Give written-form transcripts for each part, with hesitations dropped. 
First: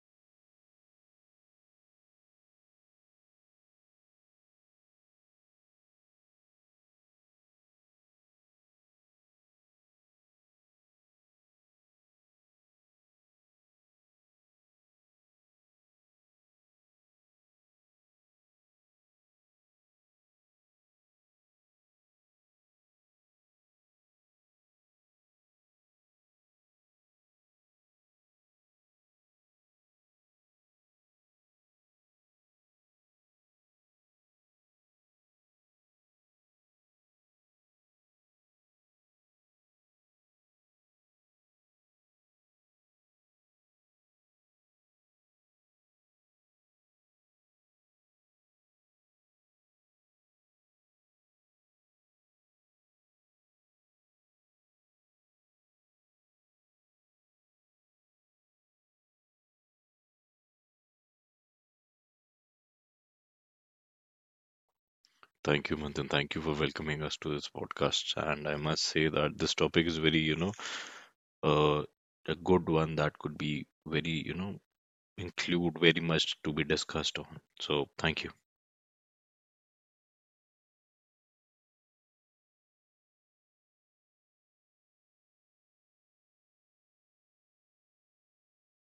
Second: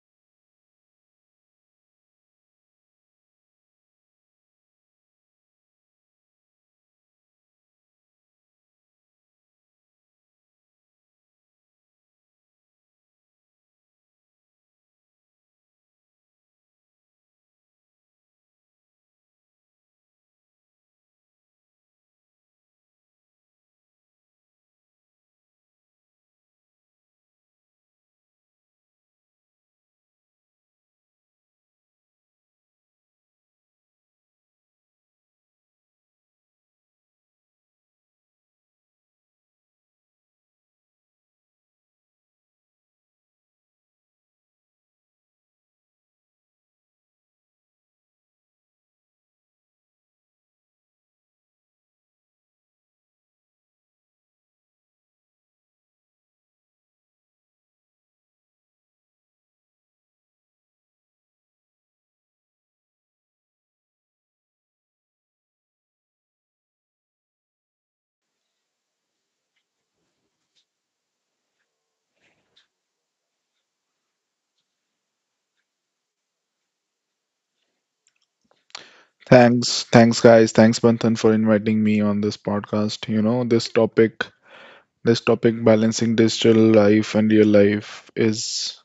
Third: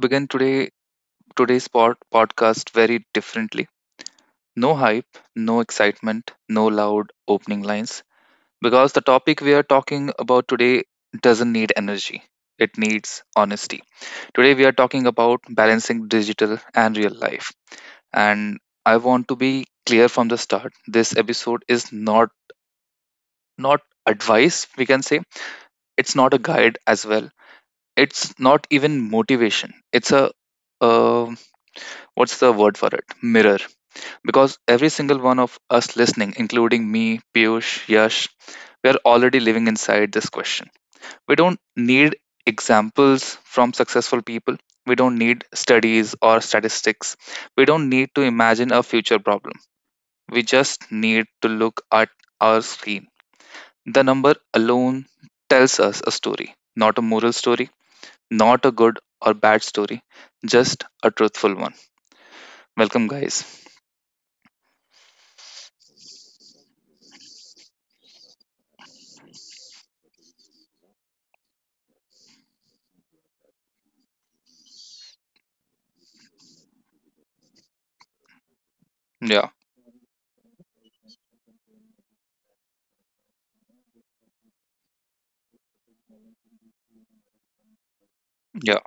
begin today's podcast very differently. No hype, no excitement, no loud opening lines because the topic we are talking about today doesn't need energy. It needs honesty. Today we are talking about balancing digital and real life. And I want to be clear from the start. This episode is not advice, we can say. It's not a guide as well. It's not even motivation. It's a um, what's the word for it? Mirror. Because every single one of us listening, including me, Piyush, Yash, we are already living inside this question. We don't need examples from successful people. We don't need studies or statistics. We don't need to imagine a future problem. We just need to look at our screen. The number alone tells us a story, not a moral story, not a good or bad story, just a truthful one. Welcome, guys. Thank you, Manthan. Thank you for welcoming us to this podcast. And I must say that this topic is very, you know, uh, a good one that could be very, you know, include very much to be discussed on. So thank you. Yeah, Thanks guys. Thanks Banthan for inviting me on this podcast. You know, this topic balancing digital life and real life yeah. is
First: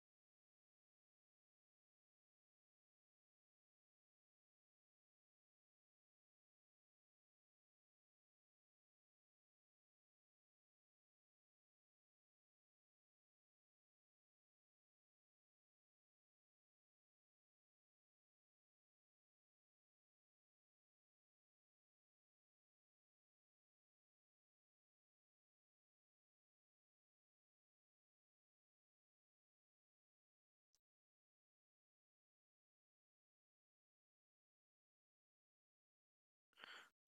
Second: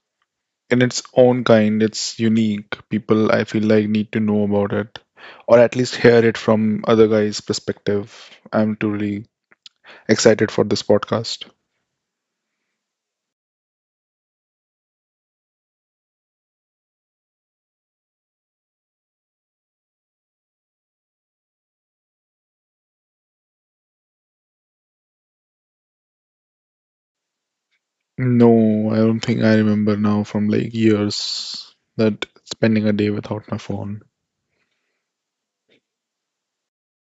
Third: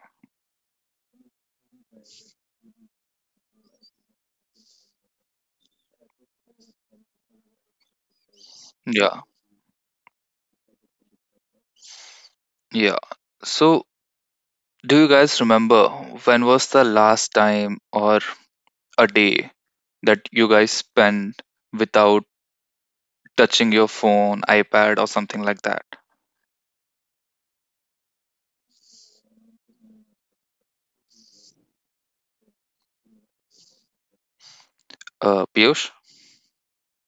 in its own kind, it's unique. People I feel like need to know about it or at least hear it from other guys' perspective. I'm Yeah, truly excited for this podcast. yeah. So, do you guys remember when was the last time, or a day that you guys spent without touching your phone, iPad, or something like that? No, I don't think I remember now from like years that spending a day without my phone. Piyush,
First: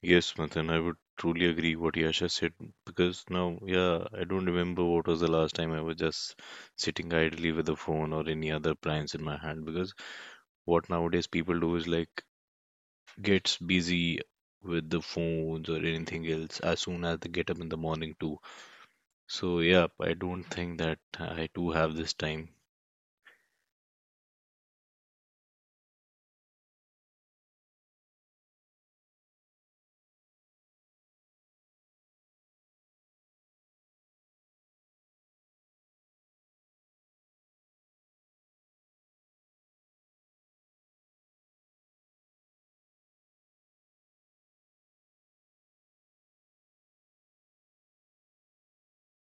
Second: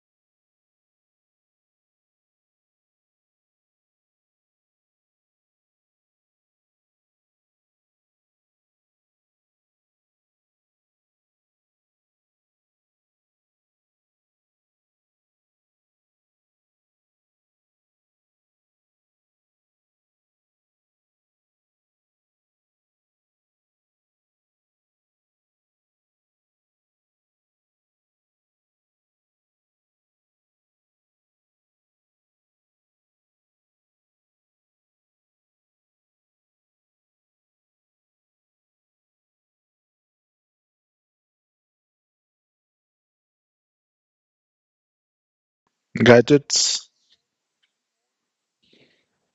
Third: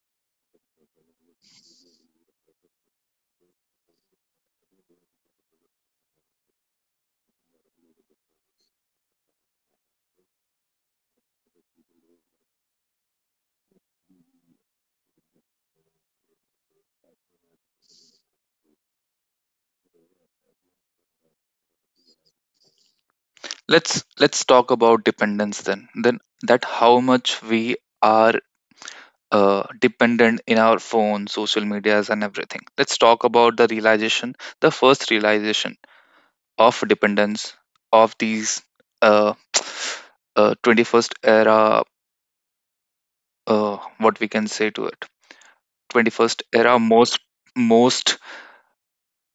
Yes, Manthan, I would truly agree what Yasha said because now, yeah, I don't remember what was the last time I was just sitting idly with a phone or any other appliance in my hand because what nowadays people do is like gets busy with the phones or anything else as soon as they get up in the morning too. So yeah, I don't think that I too have this time. let's talk about dependence then. Then that how much we are dependent in our phone, social medias, and everything. Let's talk about the realization, the first realization of dependence of these uh, 21st era, what we can say to it, 21st era Gadgets? most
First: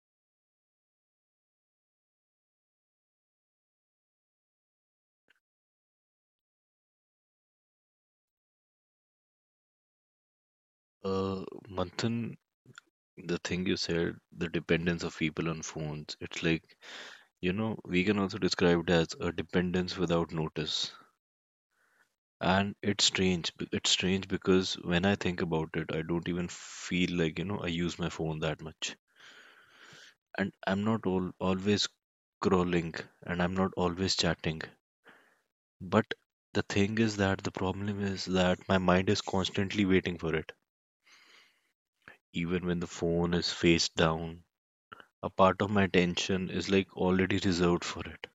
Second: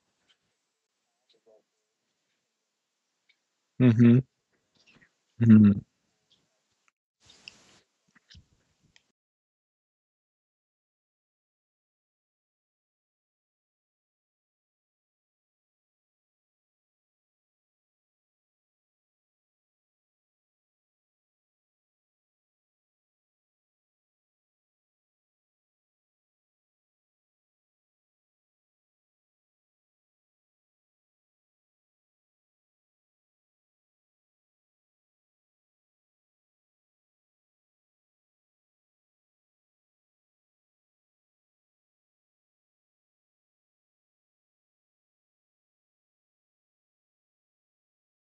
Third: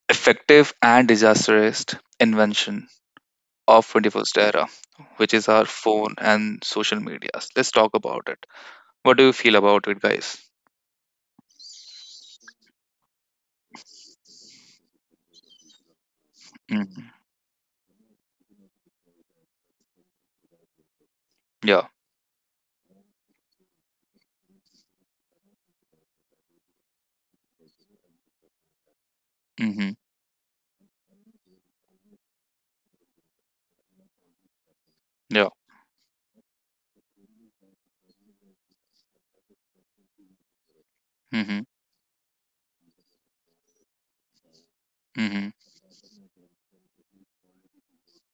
effective and disastrous invention of Mm-hmm. 21st era, which is our Mm-hmm. phone and social medias. Let's talk about it. What do you feel about it, guys? Uh, Manthan, the thing you said, the dependence of people on phones, it's like, Mm-hmm. you know, we can also describe it as a dependence without notice. Yeah. And it's strange. It's strange because when I think about it, I don't even feel like, you know, I use my phone that much. Mm-hmm. And I'm not always scrolling and I'm not always chatting. Yeah. But the thing is that the problem is that my mind is constantly waiting for it. Mm-hmm. Even when the phone is face down, a Mm-hmm. part of my attention is like already reserved for it.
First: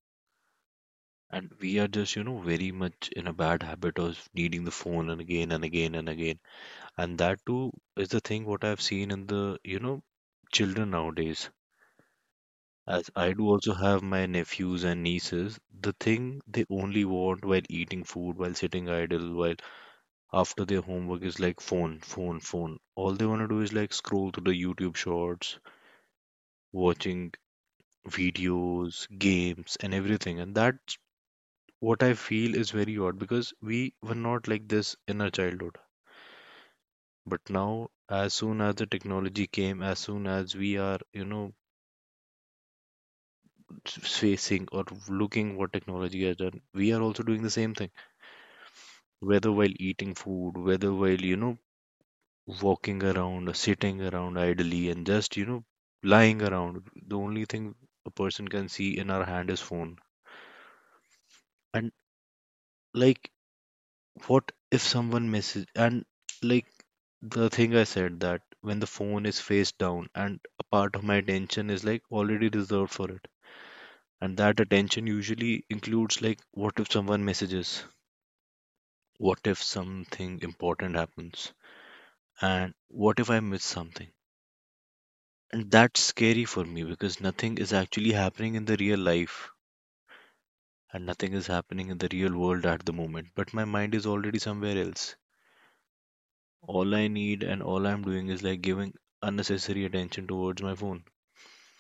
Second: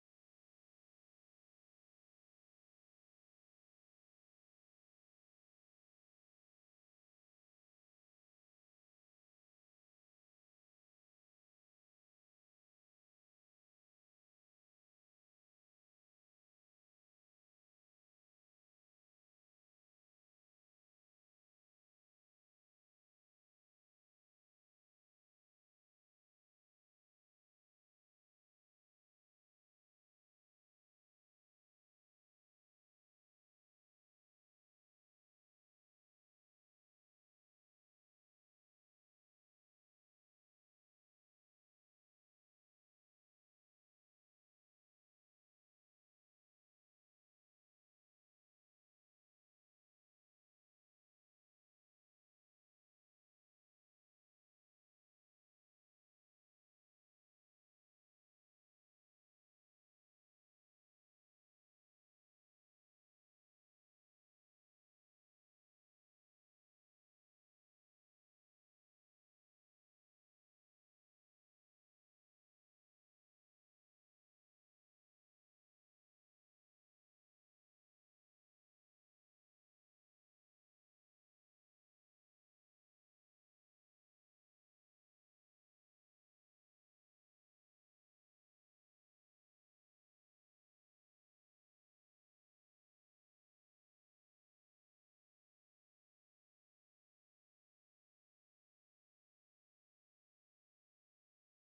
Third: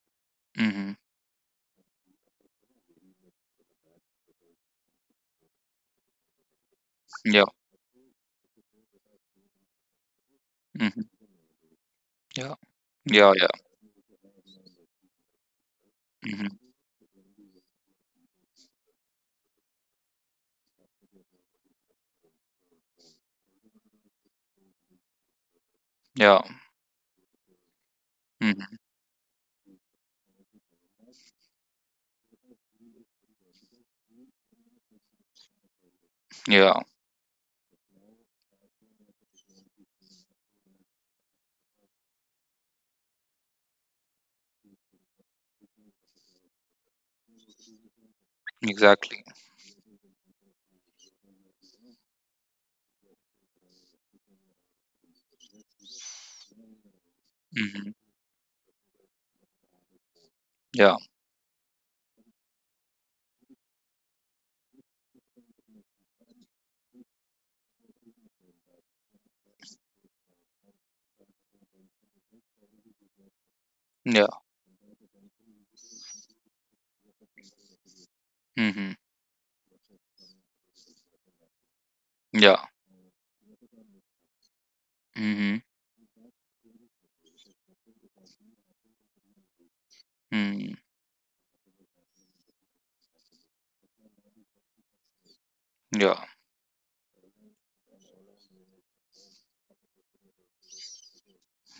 Mm-hmm. And we are just, you know, very much in a bad habit of needing the phone and again and again and again. And that Yeah. too is the thing what I've seen in the, you know, children Mm-hmm. nowadays. Yeah. As I Yeah. do Yeah. also have my nephews and nieces, the thing Mm-hmm. they only want while eating food, while sitting idle, while after their homework is like phone, phone, phone. All they want to do is like scroll through the YouTube shorts, Yeah. watching Mm-hmm. videos, games, and everything. And that's what I feel is very odd because we were not like this in our childhood. Yeah. But now, as soon as the technology came, as soon as we are, you know, facing or looking what technology has done, we are also doing the same thing. Exactly. Whether while eating food, whether while, you know, walking around, sitting around idly, and just, you know, lying around. The only thing Mm-hmm. a person can see in our hand is phone. Yeah. And like, what if someone misses? And like the thing I said that when the phone is face down and a part of my attention is like already reserved for it. Yeah. And that attention usually includes like, what if someone messages? Mm-hmm. What if something important happens? Yeah. And what if I miss something? Mm-hmm. And that's scary for me because nothing is actually happening in the real life Mm. and nothing is happening in the real world at the moment. But my mind is already somewhere else. Yeah. All I need and all I'm doing is like giving unnecessary attention towards my phone.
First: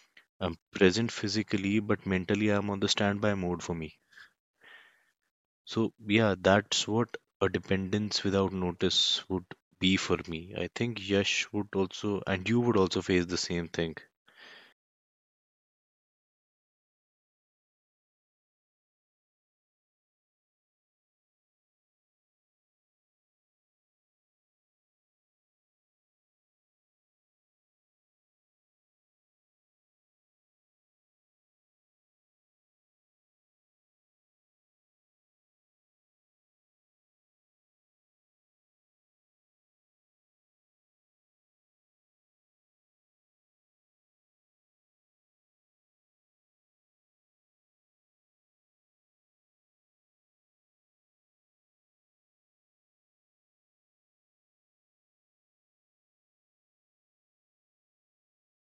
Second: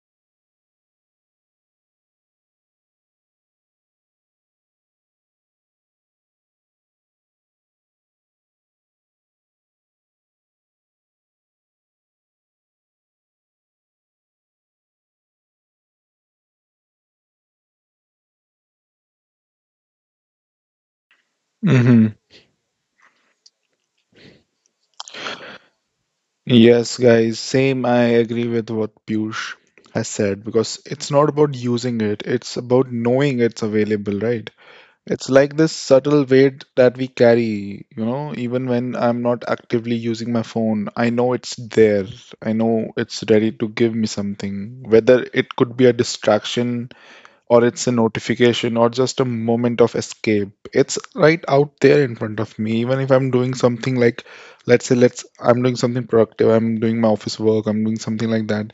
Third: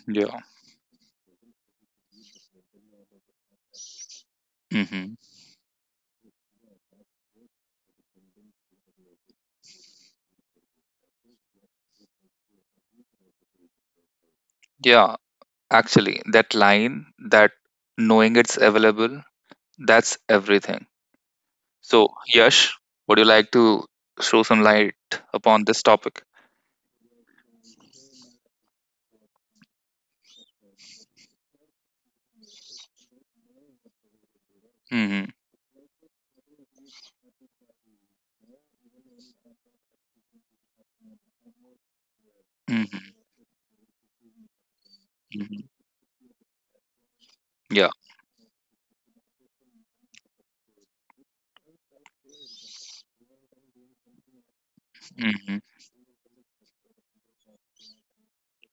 Yeah. I'm present physically, but mentally I'm on the standby mode for me. Hmm. So, yeah, that's what a dependence without notice would be for me. I think Yash would also, and you would also face the same thing. Yeah. Actually, that line, that knowing it's available, that's everything. Mm-hmm. So, Yash, would you like to throw some light upon this topic? Yes, guys, same. I agree with what Piyush has said because it's not about using it, it's about knowing it's available, right? Mm-hmm. It's like this subtle weight that we carry, you know, even when I'm not actively using my phone, I know it's there. I know Mm-hmm. it's ready to give me something, whether it Hmm. could be a distraction or it's Yeah. a notification or just a moment of escape. It's right out there in front of me, even if I'm doing something like, let's say let's Mm-hmm. I'm doing something productive, I'm doing my office work, I'm doing something like that.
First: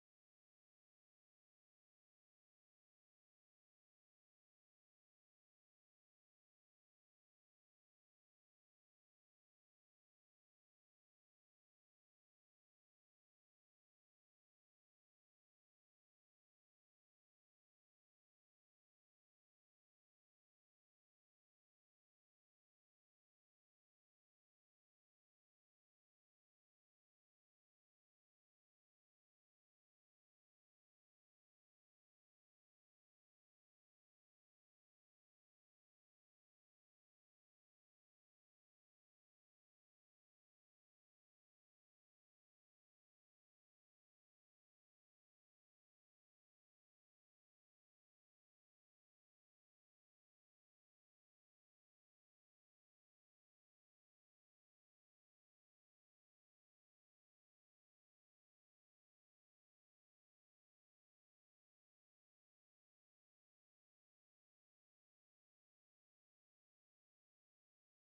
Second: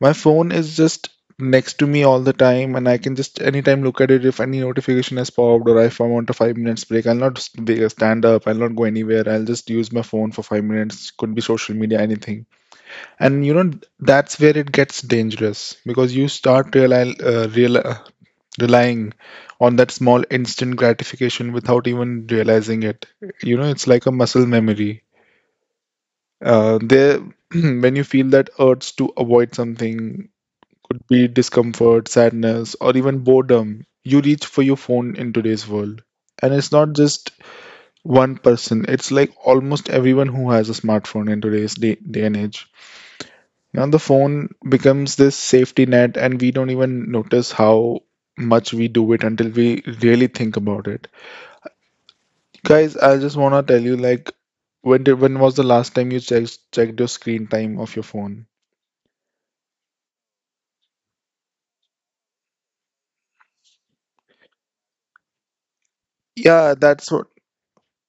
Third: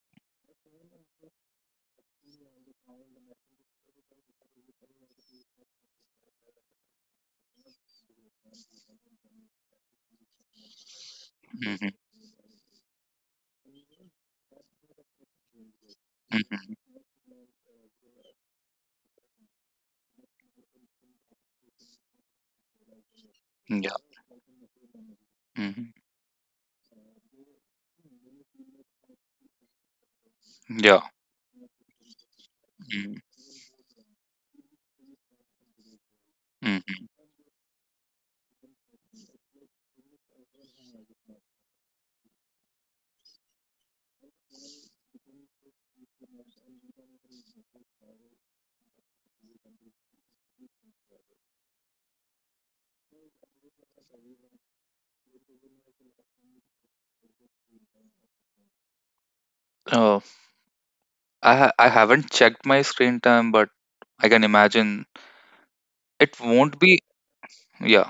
My phone is just next to me all the time, and I can just anytime look at it if any notification has popped, or if I want a 5 minutes break, I'll not stand up, I'll not go anywhere, I'll just use my phone for 5 minutes, could be social Mm-hmm. media, anything. And you know, that's where it gets dangerous, because you Hmm. start real relying on that small instant gratification without even realizing it. You know, it's Yeah. like a muscle memory. Hmm. Uh, there, when you feel that urge to avoid something, Yeah. could be discomfort, sadness, or Mm. even boredom, you reach for your phone in today's world. And it's not Hmm. just one person, it's like almost everyone who has a smartphone in today's day and age. Now, the phone becomes this safety net, and we don't even notice how much we do it until we really think about it. Guys, I just wanna tell you, like, when was the last time you checked your screen time of your phone? Oh, I haven't checked my screen time, but I can imagine it Yeah, won't be. that's what, Yeah.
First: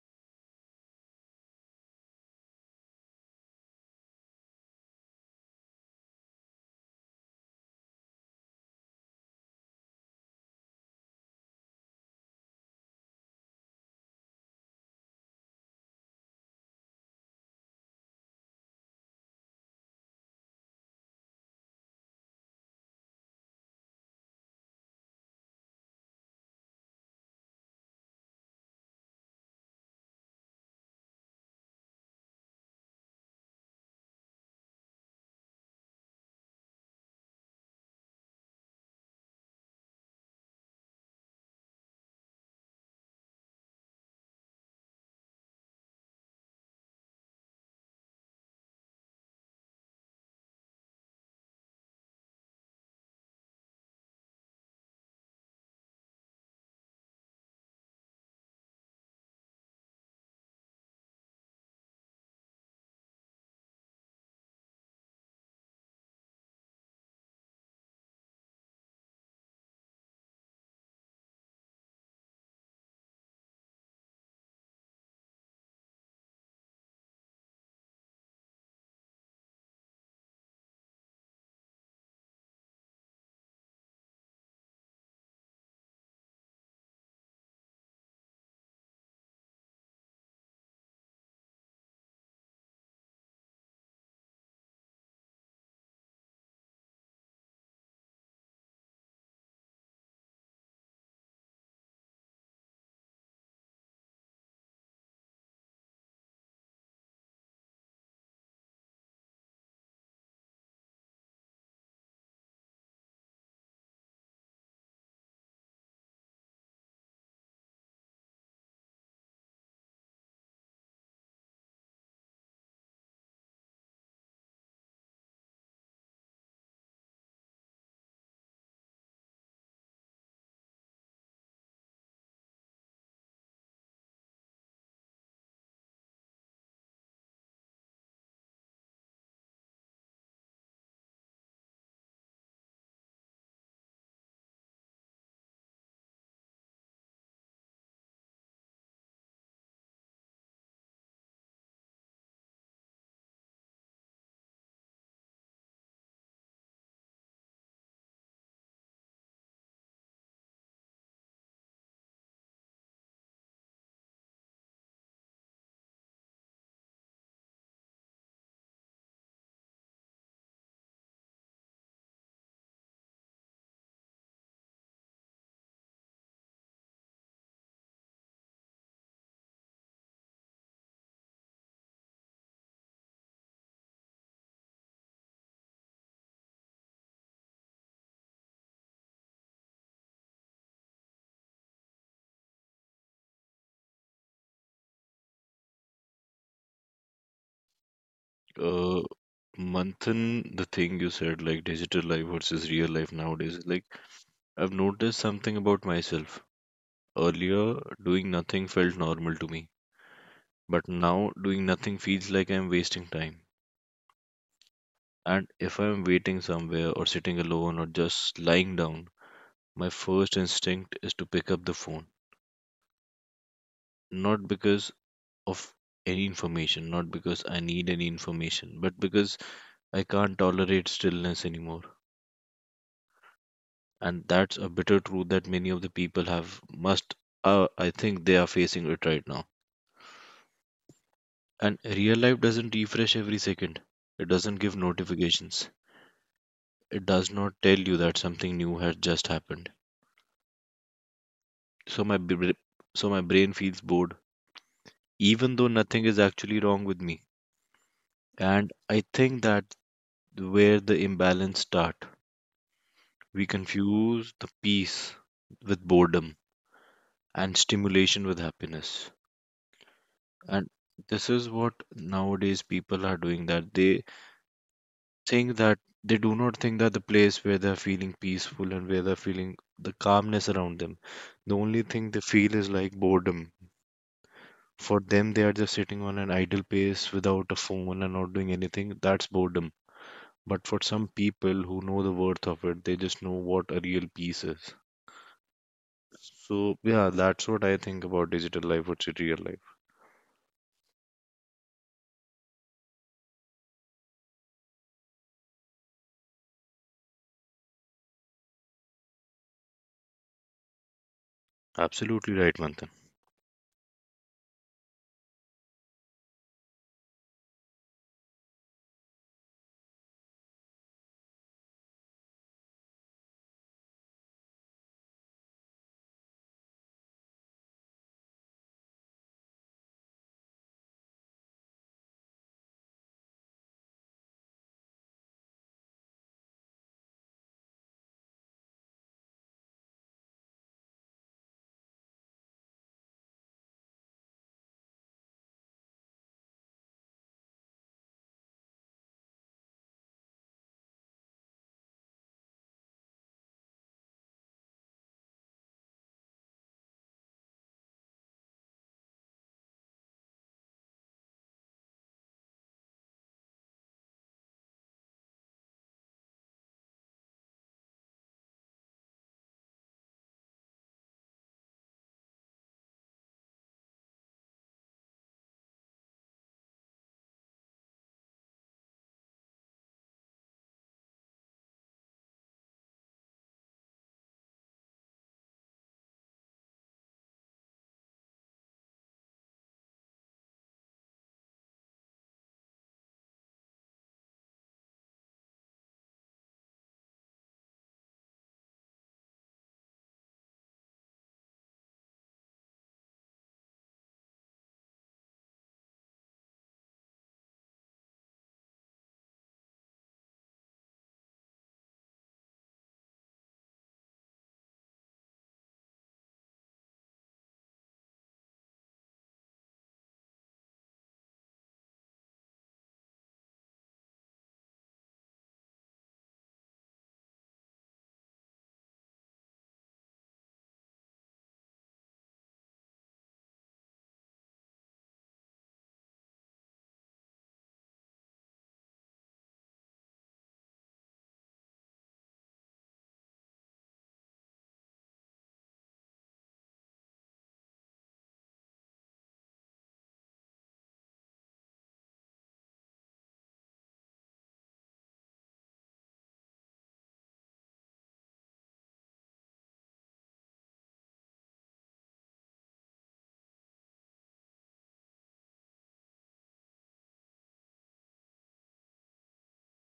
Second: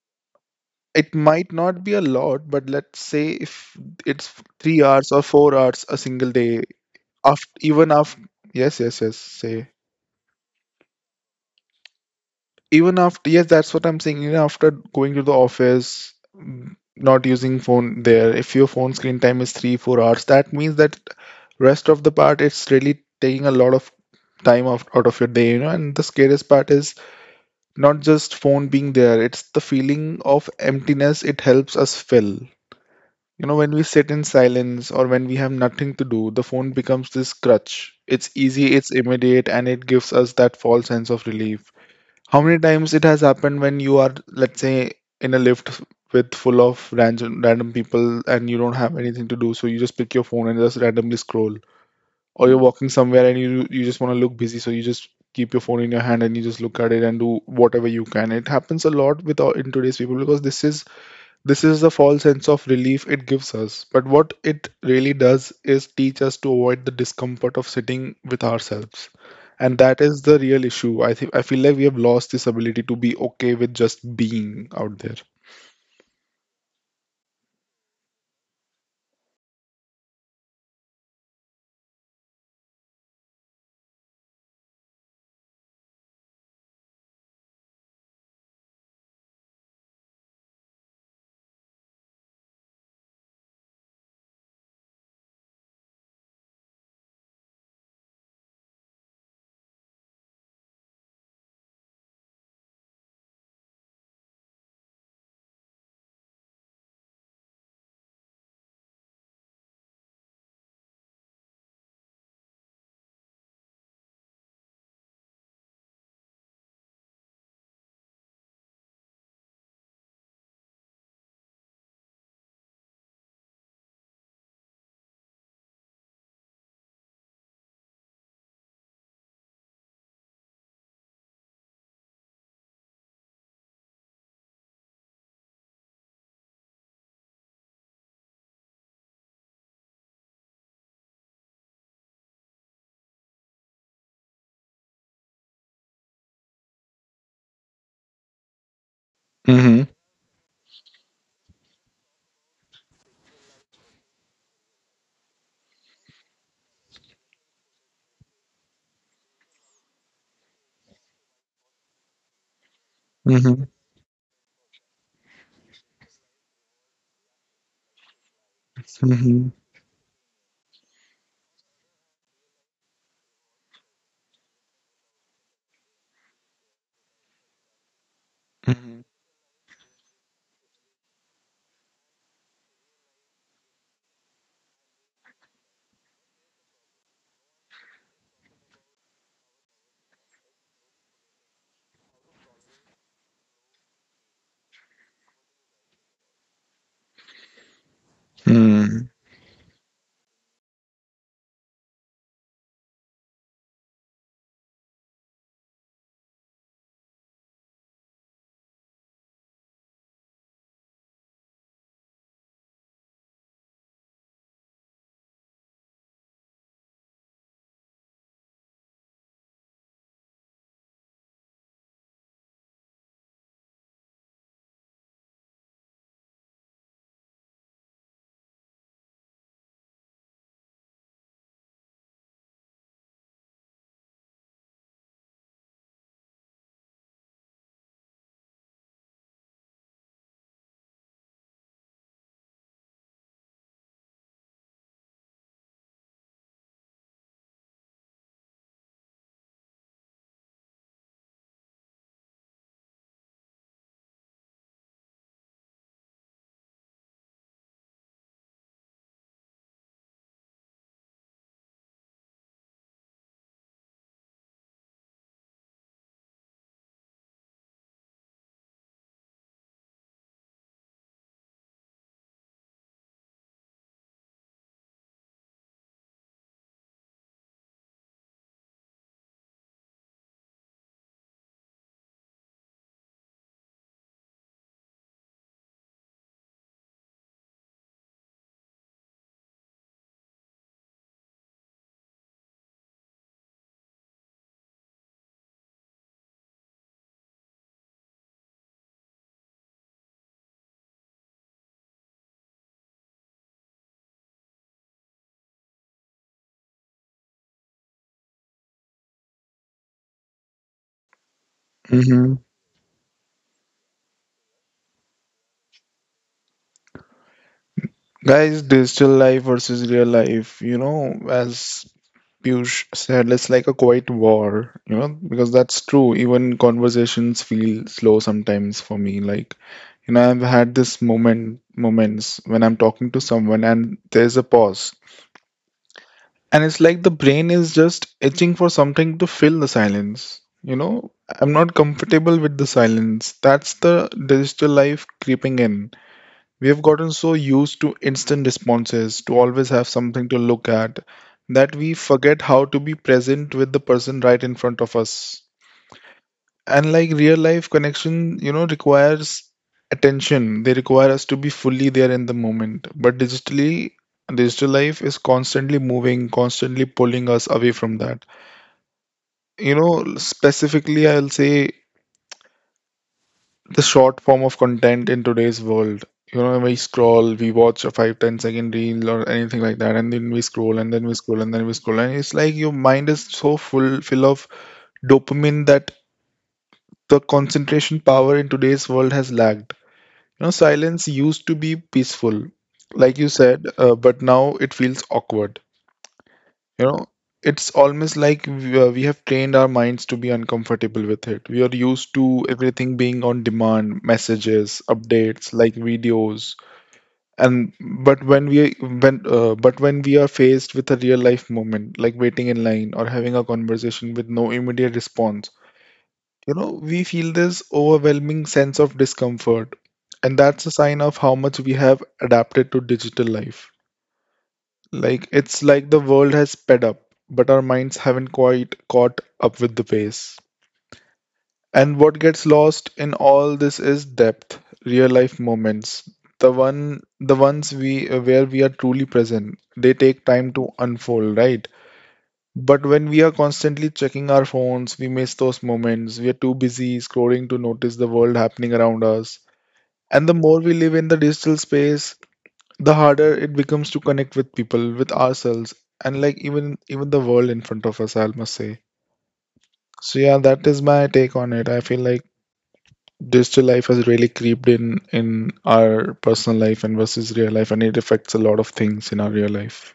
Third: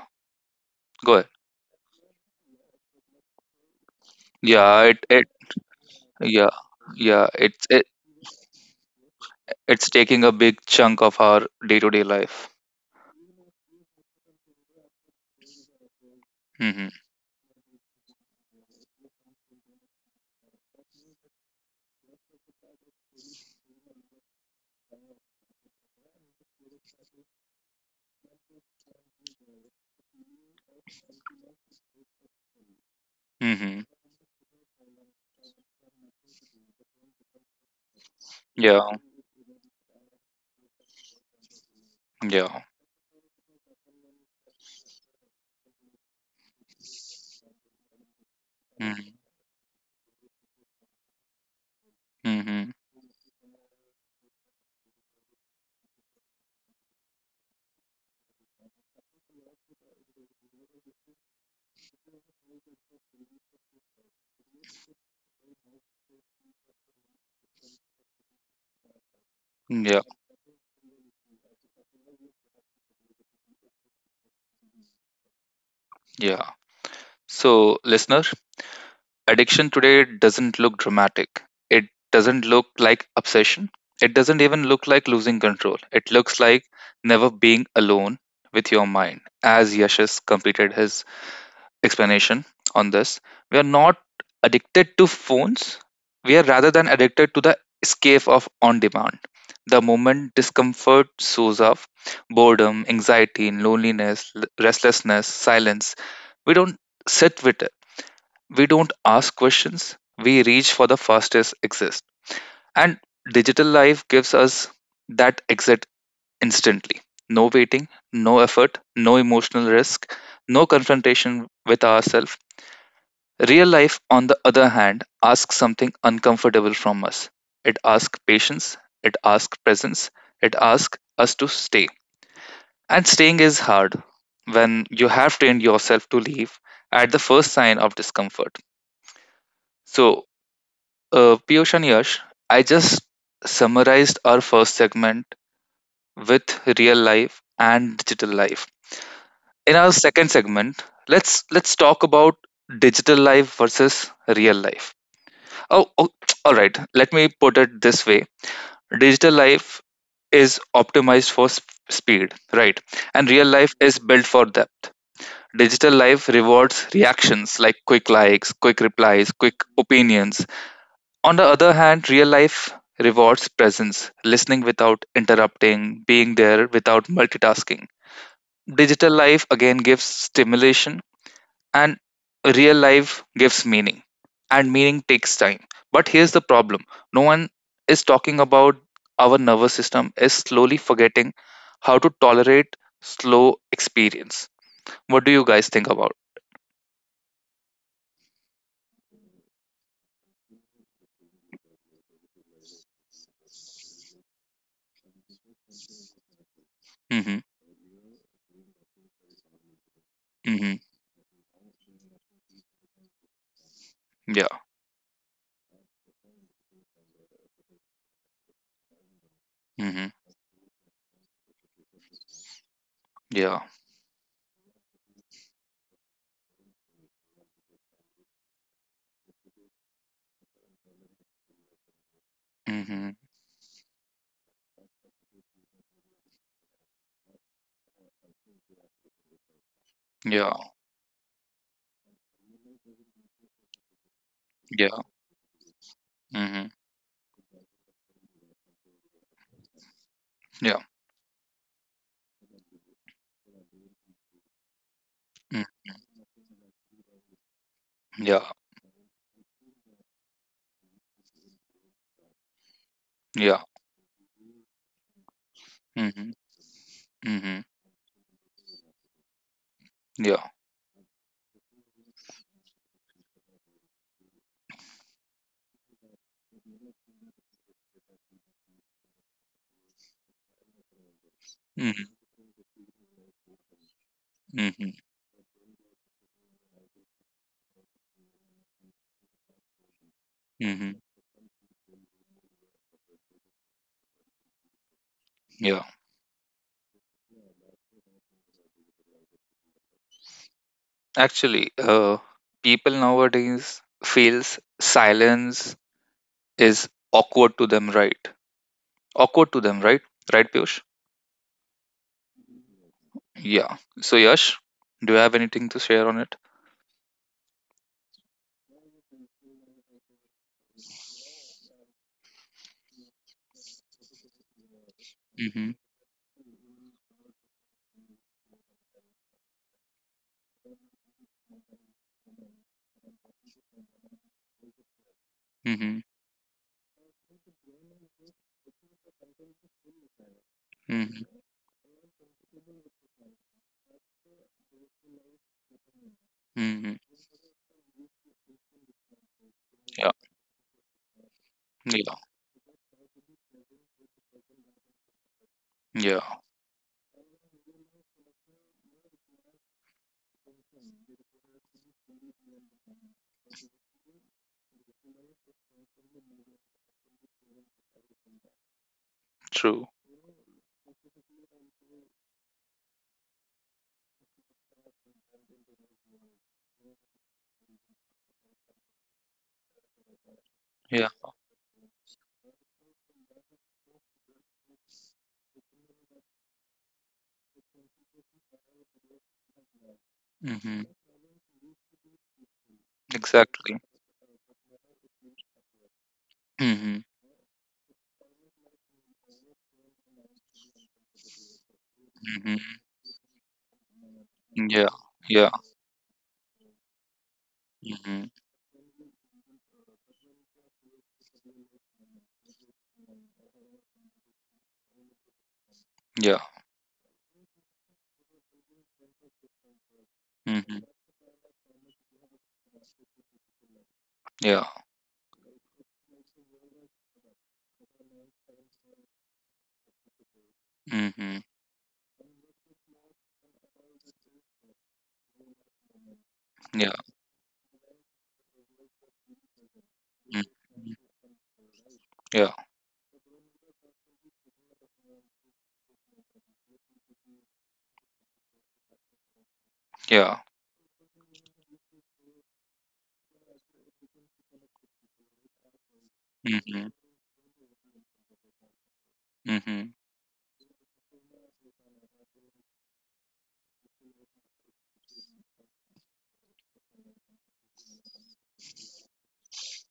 Go it ahead. might not be a lot, but let's say if it's Yeah. three It. hours or It. 4 hours a single Yeah. day. Yeah. After It's. It. even after yes, yes, yes, say It's taking a big chunk of our day-to-day life. Even after, yes, that's what I'm saying, even after going to the office, mm, Mm-hmm. not using phone there, if your phone screen time is 3 4 hours, that means that rest of the part, it's really taking a lot of time off, out of your day. You know, and the scariest part is not just phone being there, it's the feeling of emptiness it helps us fill. You know, when Mm-hmm. we sit in silence or when we have nothing to do, the phone becomes this crutch, it's easy, Yeah, it's immediate, and it gives us that false sense of relief. How many yeah. times it has happened when you are, let's say, in a lift with full of random people and you don't have Mhm. anything to do, so you just pick your phone and just randomly scroll. Or you're Mhm. walking somewhere and you just want to look busy, so you just keep your phone in your hand and you just look at it and do whatever you can. It happens a lot with our, in today's people, because this is the false sense of relief it gives us, but what it really does is teach us to avoid the discomfort of sitting with ourselves. And Yeah. that is the real issue. I think I feel like we have lost this ability to be okay with just being out there. Yeah. So, listener, addiction today doesn't look dramatic. It doesn't look like obsession. It doesn't even look like losing control. It looks like never being alone with your mind. As Yashas completed his explanation on this. We are not addicted to phones. We are rather than addicted to the escape of on demand. The moment discomfort shows up, boredom, anxiety, loneliness, restlessness, silence, we don't sit with it. We don't ask questions. We reach for the fastest exit. And digital life gives us that exit instantly. No waiting, no effort, no emotional risk, no confrontation with ourselves. Real life, on the other hand, asks something uncomfortable from us. It asks patience, it asks presence, it asks us to stay. And staying is hard when you have trained yourself to leave at the first sign of discomfort. So, Piyush and Yash, I just summarized our first segment with real life and digital life. In Mm-hmm. our second segment, let's talk about digital life versus real life. Oh, all right. Let me put it this way. Digital life is optimized for speed, right? And real Mm-hmm. life is built for depth. Digital life rewards reactions like quick likes, quick replies, Mm-hmm. quick opinions. On the other hand, real life rewards presence, listening without interrupting, being there without multitasking. Digital life again gives stimulation, and real life gives meaning. And meaning takes time. But here's the problem no one is talking about: our nervous system is slowly forgetting how to tolerate slow experience. What do you guys think about? uh Mm-hmm. Manthan, the thing you said, like digital life versus real life nowadays, like I've noticed something about myself. Mhm. Earlier, doing nothing felt normal to me, Mhm. but now doing nothing feels like I'm wasting time. Yeah. And if I'm waiting somewhere or sitting alone or just lying down, my Mhm. first instinct is to pick up the phone. Yeah. Not because of any information, not because I need any information, but because I can't tolerate stillness anymore. Mhm. And that's a bitter truth that many of the people have must I think they are facing it right now. Yeah. And real life doesn't refresh every second. It doesn't give Yeah. notifications. Mhm. It does not tell you that something new has just happened. Yeah. so my br- so my brain feels bored even Mm. though nothing is actually wrong with me. Yeah. And I think that where the imbalance start, we Yeah. confuse the peace with Mhm. boredom and Mhm. stimulation with happiness. Yeah. And this is what nowadays people are doing, that they think that they do not think that the place where they're feeling peaceful and where they're feeling the calmness around them, the only Mhm. thing they feel is like boredom. Mhm. For them, they are just sitting on an idle place without a phone and not doing anything, that's boredom. But for Mhm. some people who know the worth of it, they just know what a real peace is. Yeah. So yeah, that's what I think about digital life. What's your real life? Actually, uh people nowadays feels silence is awkward to them, right? Awkward to them, right? Right, Piyush? Absolutely Mm-hmm. right, Manthan. Yeah. So, Yash, do you have anything to share on it? Guys, digital life versus real life, you know, as Piyush said, it's like a quiet war, you know, because Mm-hmm. that's true. Even conversations feel slow sometimes for me. Like, you know, I've had moments when I'm talking to someone and there's a pause. Mm-hmm. And it's like the brain is just itching for something to fill the silence. You know, Mm-hmm. I'm not comfortable with the silence. That's the digital life creeping in. We have Mm-hmm. gotten so used to instant responses, to always have Yeah. something to look at, that we Yeah. forget how to be present with the person right in front of us. Yeah. And like real life connection, you know, requires attention. They require us to be fully there in the moment. But digital life is constantly moving, constantly pulling us away from that. You True. know, specifically, I'll say the short form of content in today's world. You know, we scroll, we watch a five, ten-second reel or anything like that, and then we scroll, and then Yeah. we scroll, and then we scroll. And it's like your mind is so full of dopamine that the concentration power in today's world has lagged. You know, Mm-hmm. silence used to be peaceful, like you said, Exactly. But now it feels awkward. You Mm-hmm. know, it's almost like we have trained our minds to be uncomfortable with it. We are used to Mm-hmm. everything being on demand, messages, Yeah. Yeah. updates, like videos. And but Mm-hmm. when we when but when we are faced with a real life moment, like waiting in line or having a conversation with no immediate response, Yeah. you know, we feel this overwhelming sense of discomfort. And that's a Mm-hmm. sign of how much we have adapted to digital life. Yeah. It's like the world has sped up, but our minds haven't quite caught up with the pace. Mm-hmm. And what gets lost in all this is depth, real life moments. The Yeah. one the ones we where we are truly present. They take time to Mm-hmm. unfold, right? Yeah. But when we are constantly checking our phones, we miss those moments. We are too busy scrolling to notice the world happening around us. And the Yeah. more we live in the digital space, the harder it becomes to connect with people, with ourselves, and like even Mm-hmm. even the world in front of us, I must say. Mm-hmm. So yeah, that is my take on it. I feel like digital life has really creeped in our personal life and versus real life, and it affects a lot of things in our real life.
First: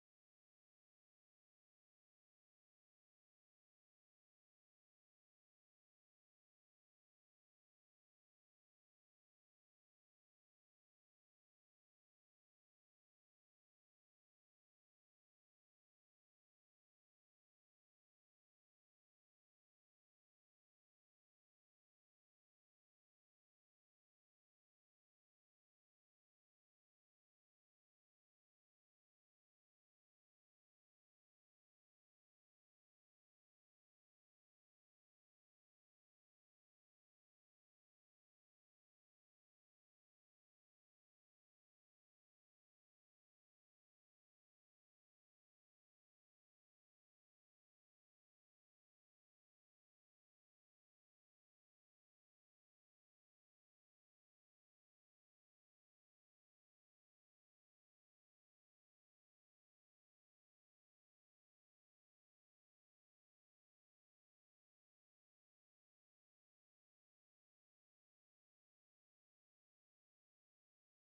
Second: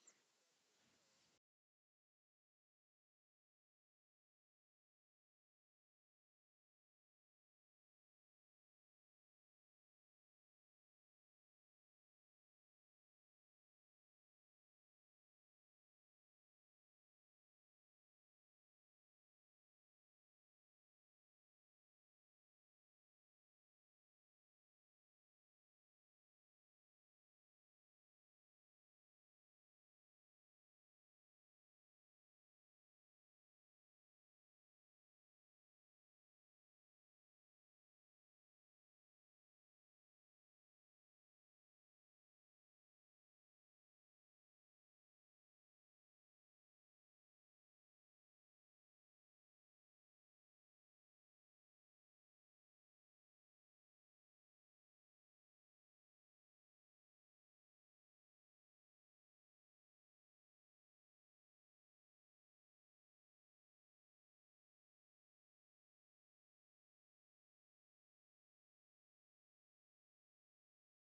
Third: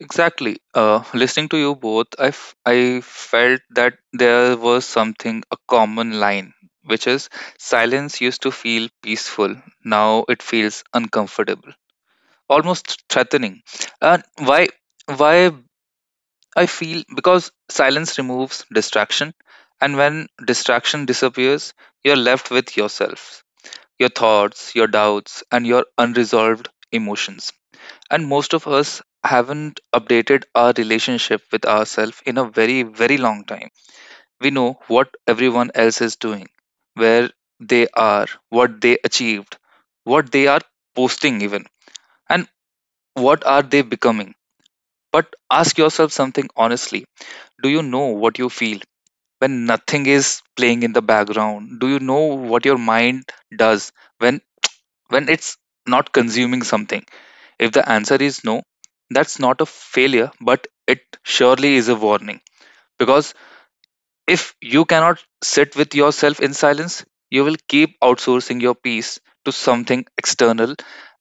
Exactly. Listening to you both, I felt that there was something, a common line, which is silence used to feel peaceful. Now it feels uncomfortable, almost threatening. And why? Why I feel because silence removes distraction, and when distraction disappears, you're left with yourself, your thoughts, your doubts, and your unresolved emotions. And most of us haven't updated our relationship with ourselves in a very, very long time. We know what everyone else is doing, where they are, what they achieved, what they are posting, even, and what are they becoming. But ask yourself something honestly: do you know what you feel? When nothing is playing in the background, do you know what your mind does when it's not consuming something? If the answer is no, that's not a failure, but it surely is a warning. Because if you cannot sit with yourself in silence, you will keep outsourcing your peace to something external,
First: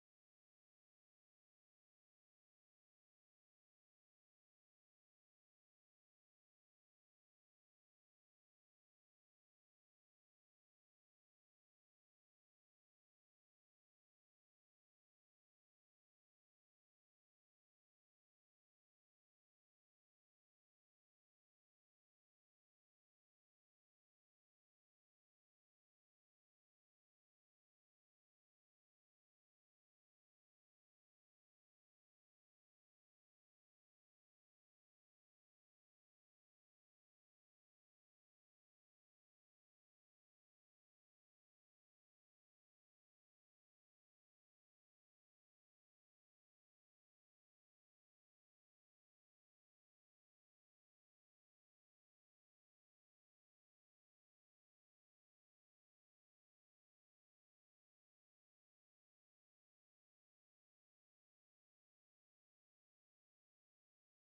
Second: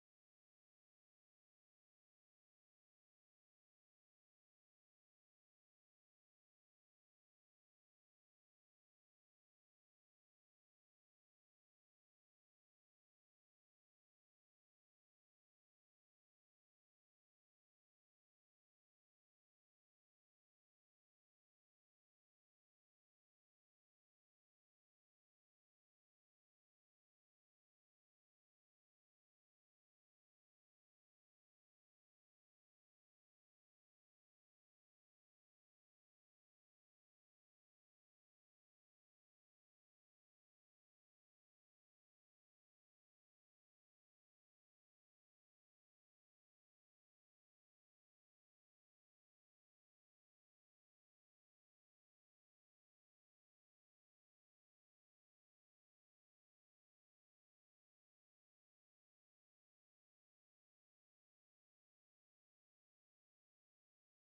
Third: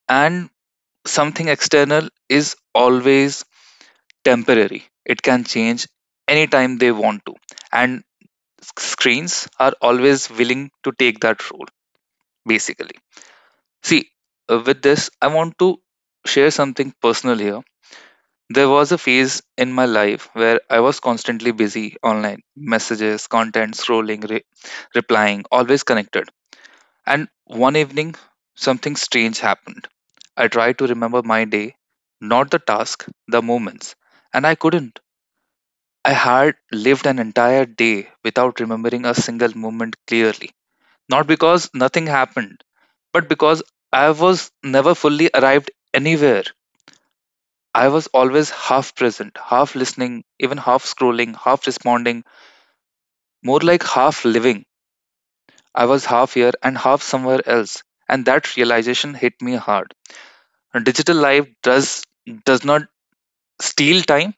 and something external is always temporary. It can change anytime they want to, and screens are always willing to take that role, basically. See, with this, I want to share something personal here. There was a phase in my life where I was constantly busy online, messages, content, scrolling, replying, always connected. And one evening, something strange happened. I tried to remember my day, not the task, the moments, and I couldn't. I had lived an entire day without remembering a single moment clearly. Not because nothing happened, but because I was never fully arrived anywhere. I was always half present, half listening, even half scrolling, half responding, more like half living. I was half here and half somewhere else, and that realization hit me hard. Digital life does not steal time.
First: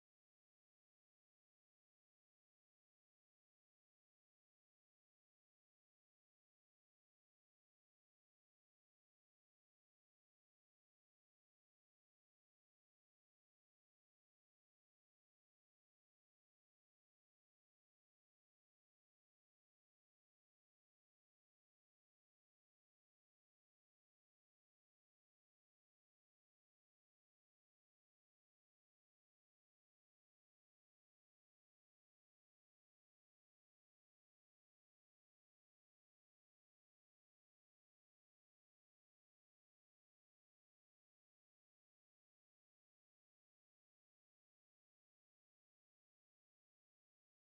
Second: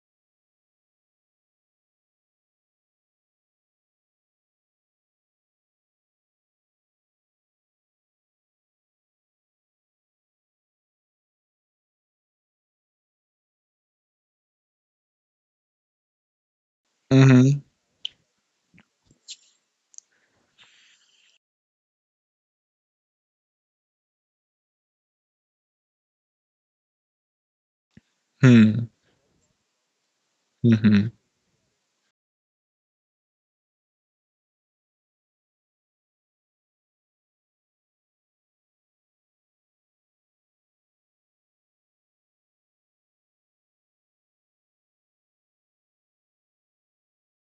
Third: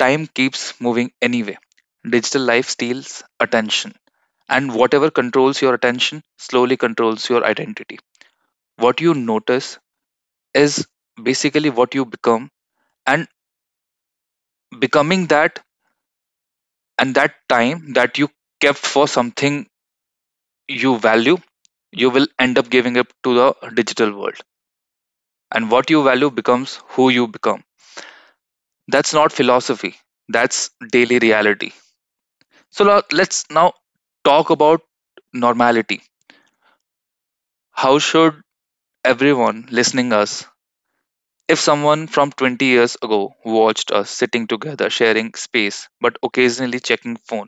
Time keeps moving anyway. Digital life steals attention, and whatever controls your attention slowly controls your identity. What you notice is basically what you become, and becoming that, and that Mm-hmm. time that you kept for something you value, you will end up giving up to the digital world. And what you value becomes who you become. Hmm. That's not philosophy, that's Mm-hmm. daily reality. So now let's now talk about normality. How should everyone listening us, if someone from 20 years ago watched us sitting together sharing space but occasionally checking phone,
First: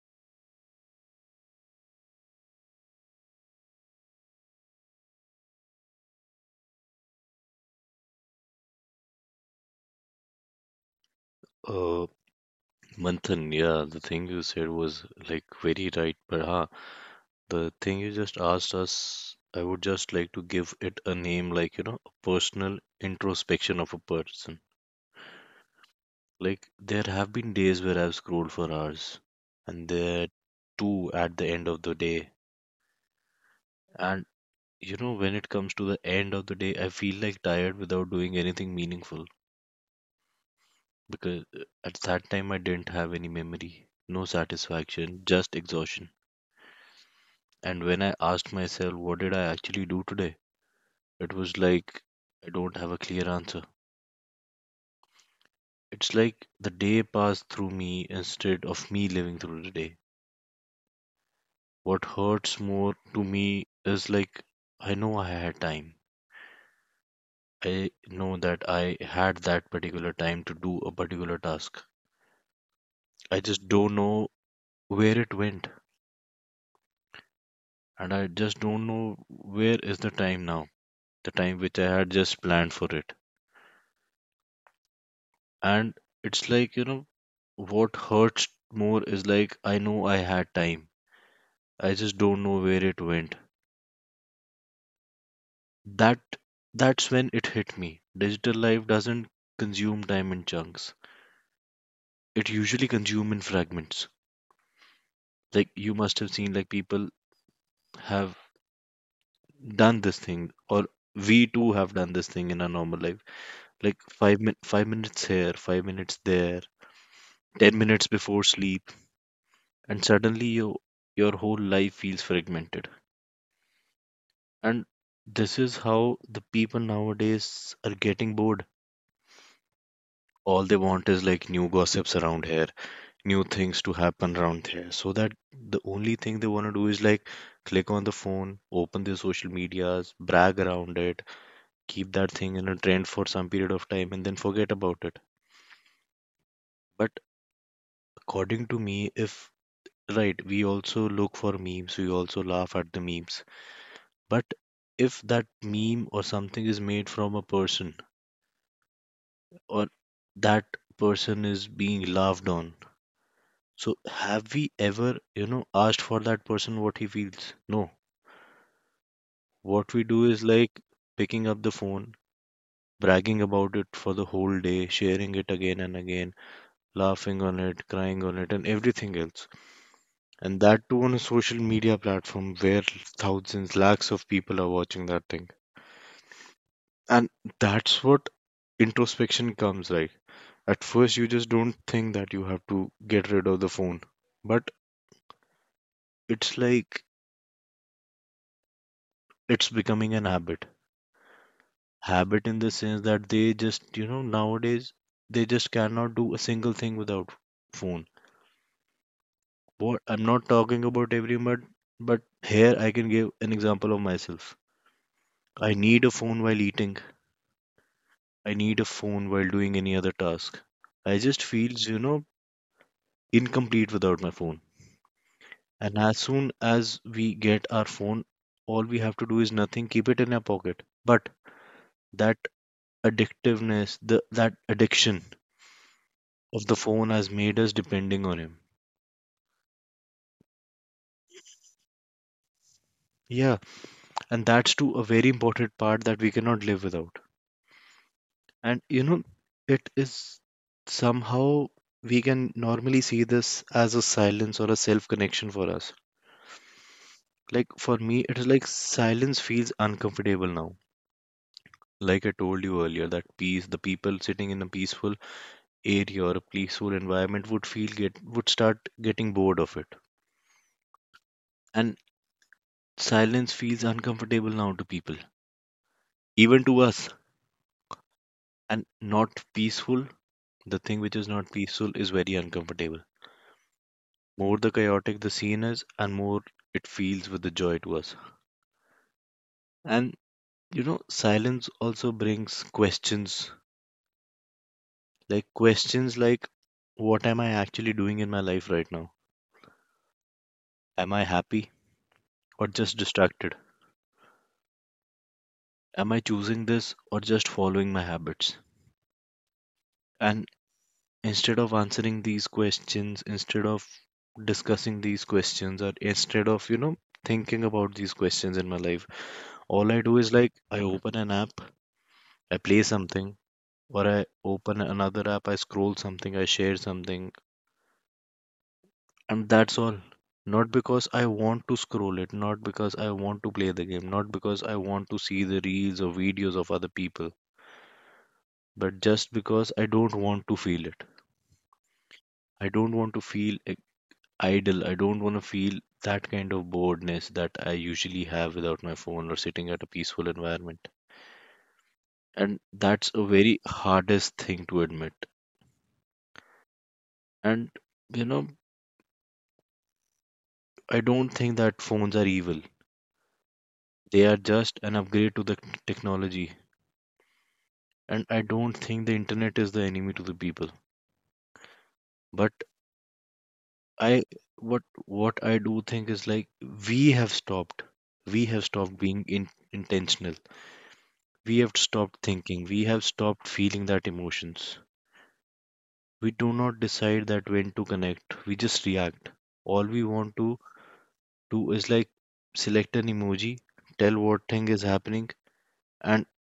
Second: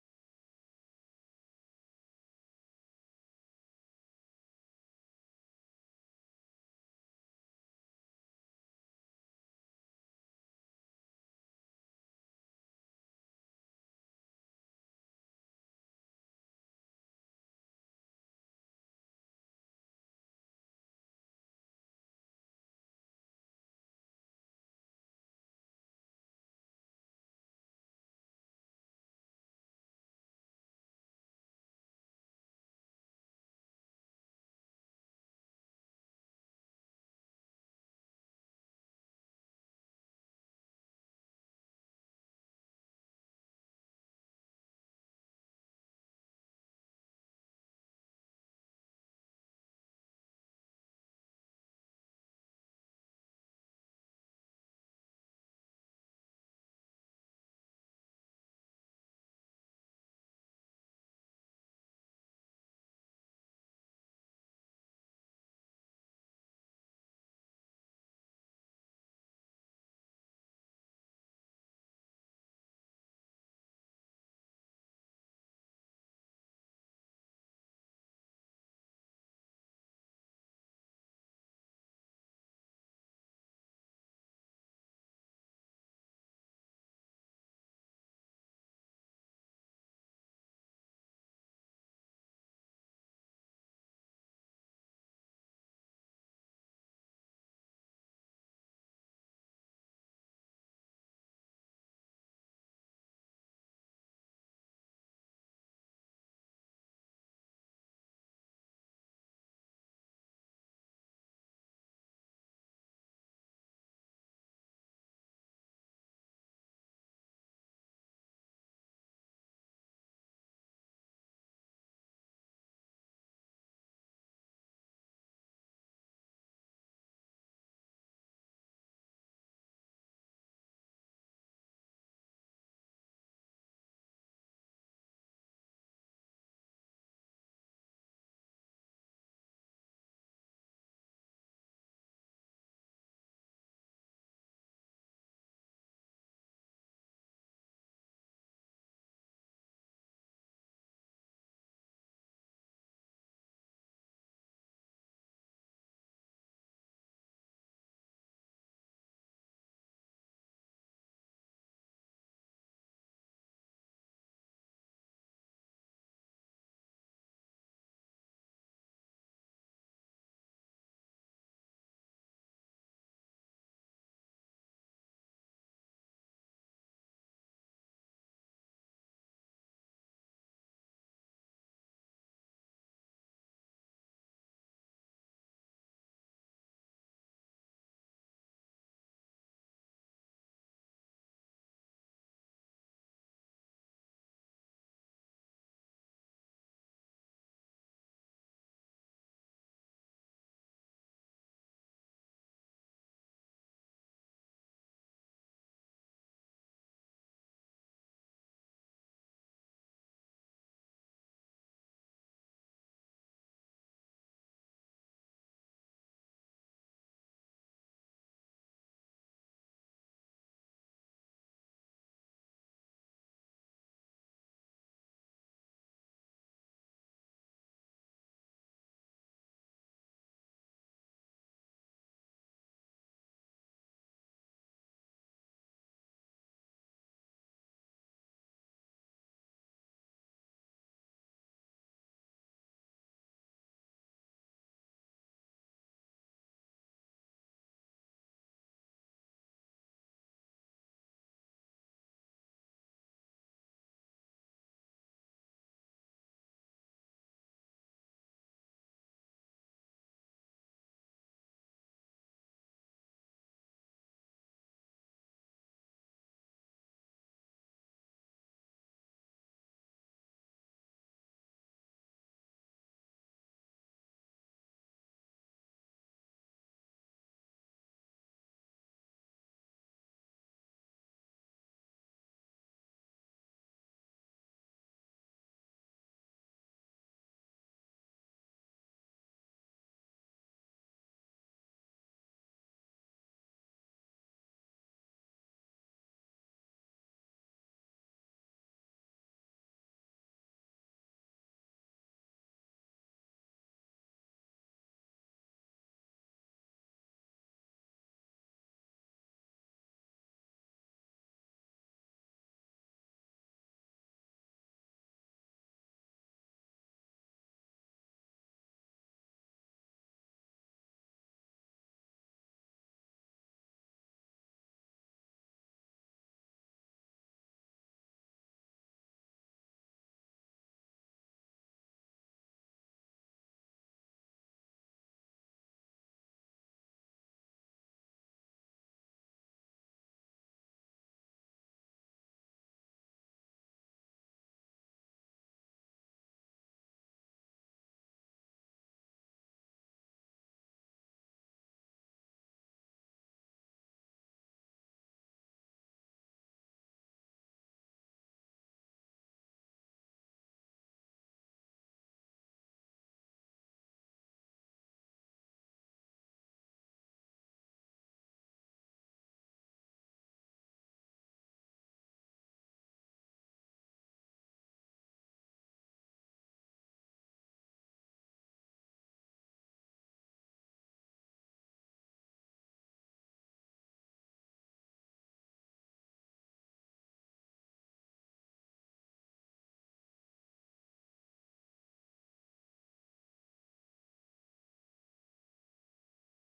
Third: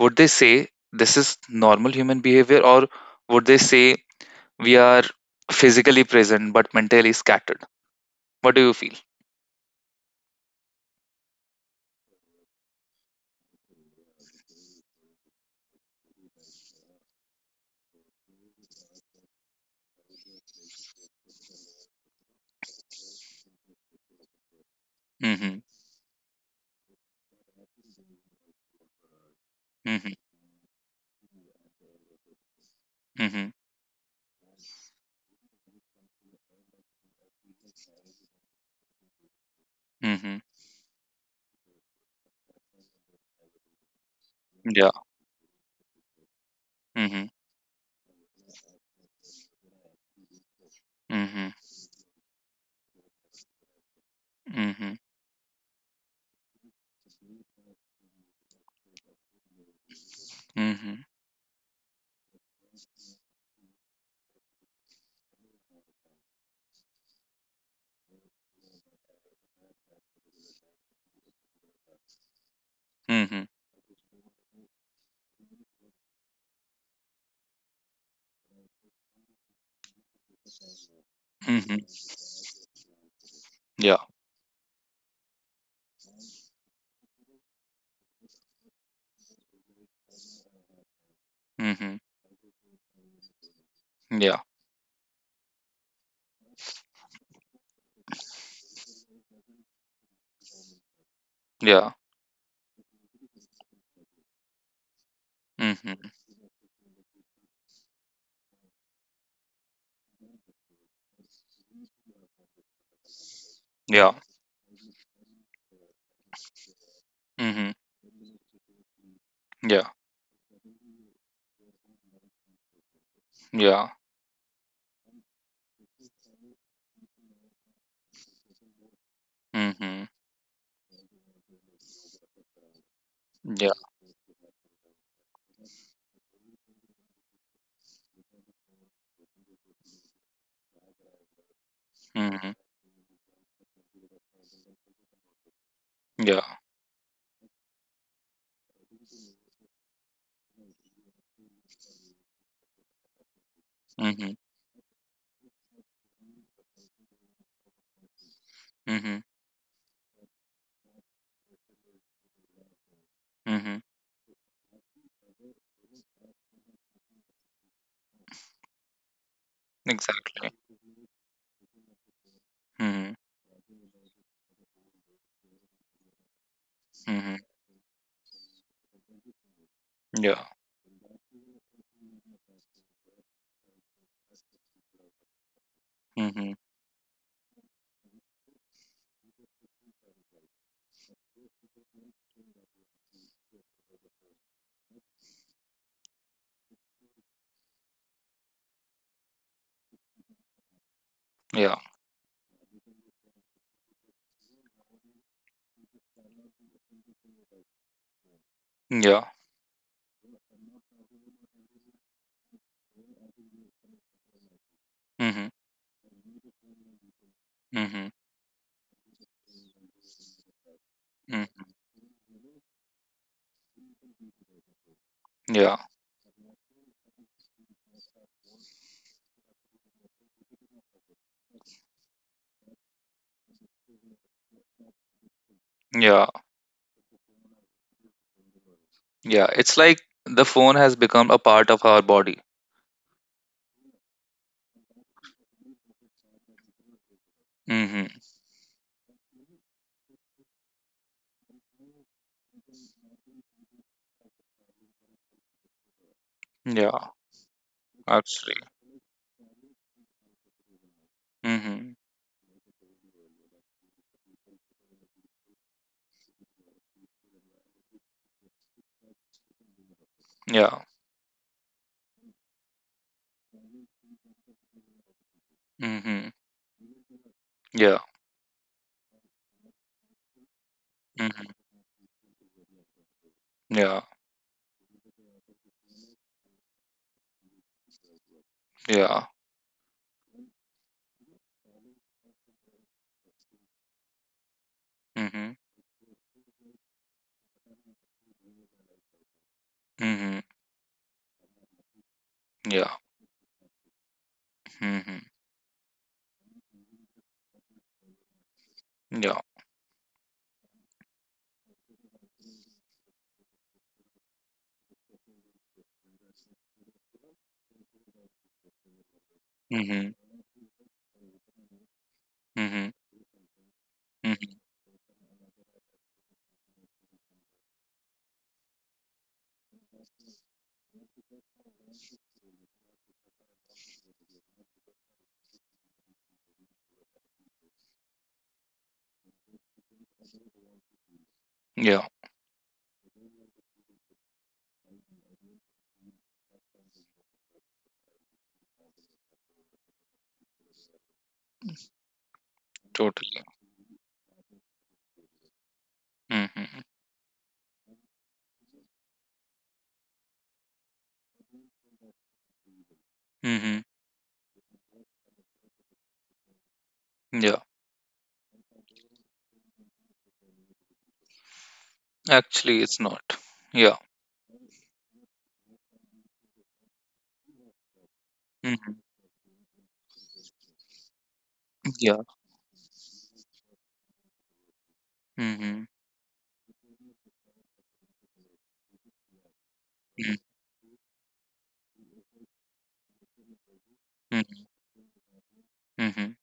would they say this is normal human behavior, or would they say we are physically present but mentally scattered? What do you feel? Uh, Manthan, yeah, the thing you said was like very right, but the thing you just asked us, I would just like to give it a name, like, you know, a personal introspection of a person. Mhm. Like, there have been days where I've scrolled for hours, and Mhm. there too at the end of the day. Mhm. And, you know, when it comes to the end of the day, I feel like tired without doing anything meaningful Mhm. because at that time I didn't have any memory, no Yeah. satisfaction, just exhaustion. Mhm. And when I asked myself, what did I actually do today? It Mhm. was like I don't have a clear answer. Mhm. It's like the day passed through me instead of me living through the day. Mhm. What hurts more to me is like I know I had time. I know that I had that particular time to do a particular task. I Mhm. just don't know where it went. And I just don't know where is the time now. The time which Mhm. I had just planned for it. Yeah. And it's like, you know, what hurts more is like I know I had time, I Mhm. just don't know where it went. Yeah. That that's when it hit me, digital life doesn't consume time in chunks, Yeah. it usually consumes in fragments. Like you Mhm. must have seen, like people have done this thing, or we too have done this thing in our normal life, like Yeah. 5 minutes here, 5 minutes there, Mhm. 10 minutes before sleep, Yeah. and suddenly your whole life feels fragmented. Yeah. And this is how the people nowadays are getting bored. Mhm. All they want is like new gossips around here, new Yeah. things to happen around here. So that the only thing they want to do is like click on the phone, open their social medias, brag around it, keep that Mhm. thing in a trend for some period of time, and then forget about it. Yeah. But according to me, if right, we also look for memes, we also laugh at the memes. Mhm. But if that meme or something is made from a person, Mhm. or that person is being laughed on. Mhm. So, have we ever, you know, asked for that person what he feels? No. What we do is Exactly. like picking up the phone, Mhm. bragging about it for the whole day, sharing it again and again, laughing Mhm. on it, crying on it, and everything else. Yeah. And that too on a social media platform where thousands, lakhs of people are watching that thing. Mhm. And that's what introspection comes like. At first, you just don't think that you have to get rid of the phone. But it's like it's becoming an Yeah. habit in the sense that they just, you know, nowadays they just cannot do a single thing without phone. Yeah. What I'm not talking about everyone, but here I can give an example of myself. Mhm. I need a phone while eating, Mhm. I need a phone while doing any other task, I just Mhm. feels, you know, incomplete without my phone. Yeah. And as soon as we get our phone, all we have to do is nothing, keep it in our pocket, but that addictiveness, the that addiction Yeah. of the phone has made us depending on him. Yeah. It's like the phone has become a part of our body. Yeah, and that's too a very important part that we cannot live without. Mhm. And you know, it is somehow we can normally see this as a silence or a self connection for us. Yeah. Like for me, it is like Absolutely. silence feels uncomfortable now. Mhm. Like I told you earlier, that peace, the people sitting in a peaceful area or a peaceful environment would feel get would start getting bored of it. Yeah. And silence feels uncomfortable now to people, Mhm. even to us. Yeah. And not peaceful. The thing which is Mhm. not peaceful is very uncomfortable. Yeah. More the chaotic the scene is, and more it feels with the joy to us. Yeah. And you know, silence also brings Mhm. questions like, what am I actually doing in my life right now? Mhm. Am I happy or Yeah. just distracted? Mhm. Am I choosing this or just following my habits? Yeah. And instead of answering these questions, instead of discussing these questions, or instead of, you know, thinking about these questions in my life, all I Mhm. do is like I open an app, I play Mhm. something, or I Mhm. open another app, I scroll something, I share something, and that's all. Not because I want to scroll it, not because I want to play the game, not because I want to see the reels or videos of other people, but just because I don't want to feel it. Yeah. I don't want to feel idle. I don't want to feel that kind of boredness that I usually have without my phone or sitting at a peaceful environment. And that's a Totally. very hardest thing to admit. Mhm. And you know, I don't think that phones are evil. Mhm. They are just an upgrade to the technology. Yeah. And I don't think the internet is the enemy to the people. But Actually, it's not. Yeah. I what I do think is like we have stopped. We have Mhm. stopped being in, intentional. We have Yeah. stopped thinking. We have stopped feeling that emotions. Mhm. We do not decide that when to connect, we just react. All we want Mhm. to do is like select an emoji, tell what Mhm. thing is happening, and Mhm.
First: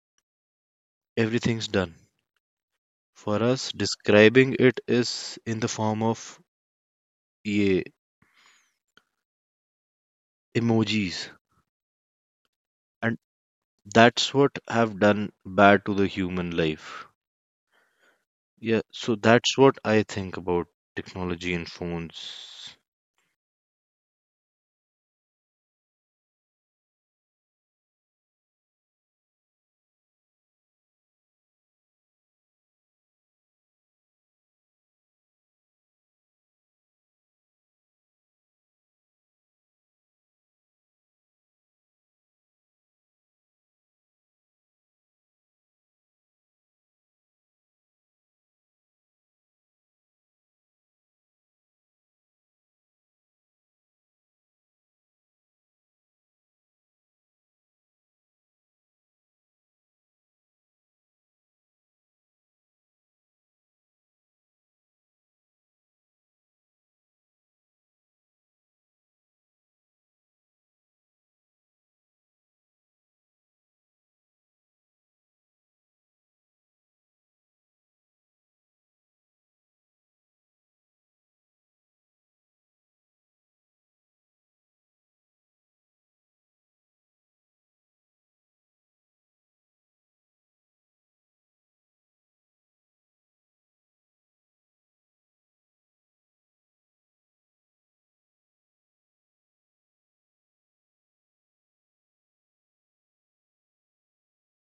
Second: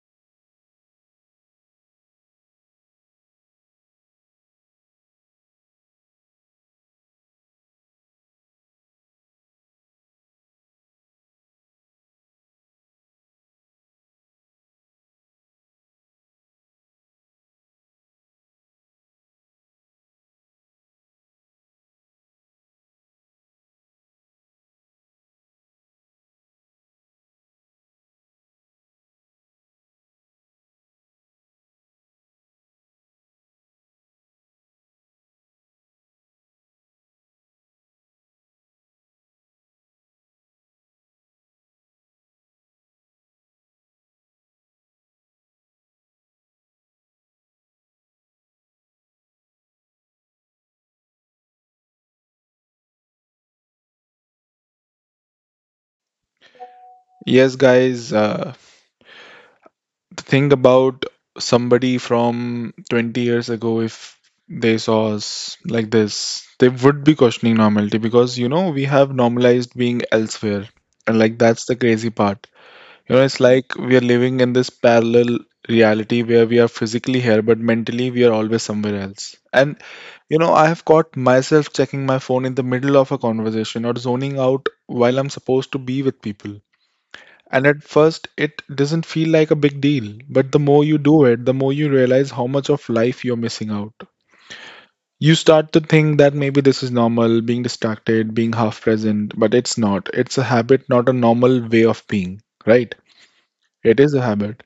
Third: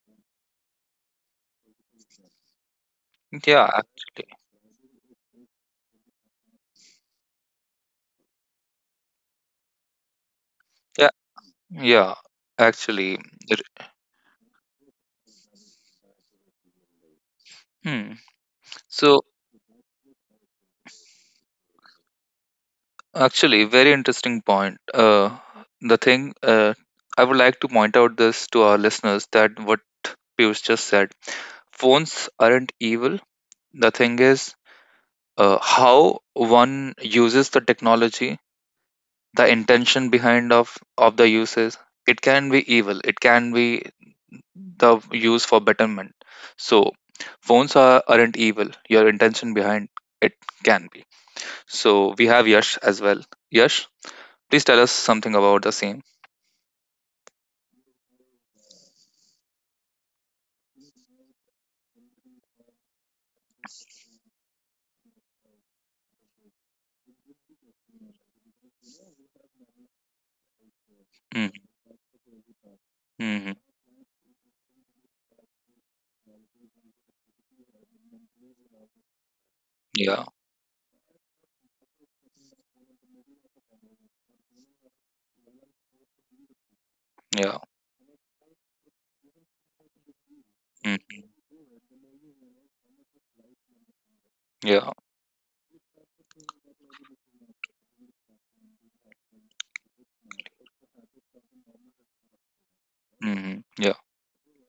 everything's done. For Yeah. us, Actually. describing it is in the form of yeah, Yeah. emojis, Yeah. Actually. and It. that's what have done bad to the human life. Hmm. Yeah, so So, that's what I think about technology and phones. actually, very interesting point. The thing I would like to point out this to our listeners that what Piyush just said, phones aren't evil. The thing is how one uses the technology, the intention behind of the uses. It can be evil. It can be the use for betterment. So phones aren't evil. Your intention behind it can be. So we have Yash as well. Yash, please tell us something about the same. Yes, guys. Think about somebody from 20 years ago. If they saw us like this, they would be questioning normality, because you know we have normalized being elsewhere, and like Mm. that's the crazy part. You know, it's Hmm. like we are living in this parallel reality where we are physically here, but mentally we are always somewhere else. And Yeah, you know, I have caught myself checking my phone in the middle of a conversation, or zoning out while I'm supposed to be with people. yeah. And at first, it doesn't feel like a big deal, but the more you do Hmm. it, the more you realize how much of life you're missing out. Yeah. You start to think that maybe this is normal, being distracted, being half present, but it's not. It's a habit, not a normal way of being, right? Hmm. Yeah. It is a habit.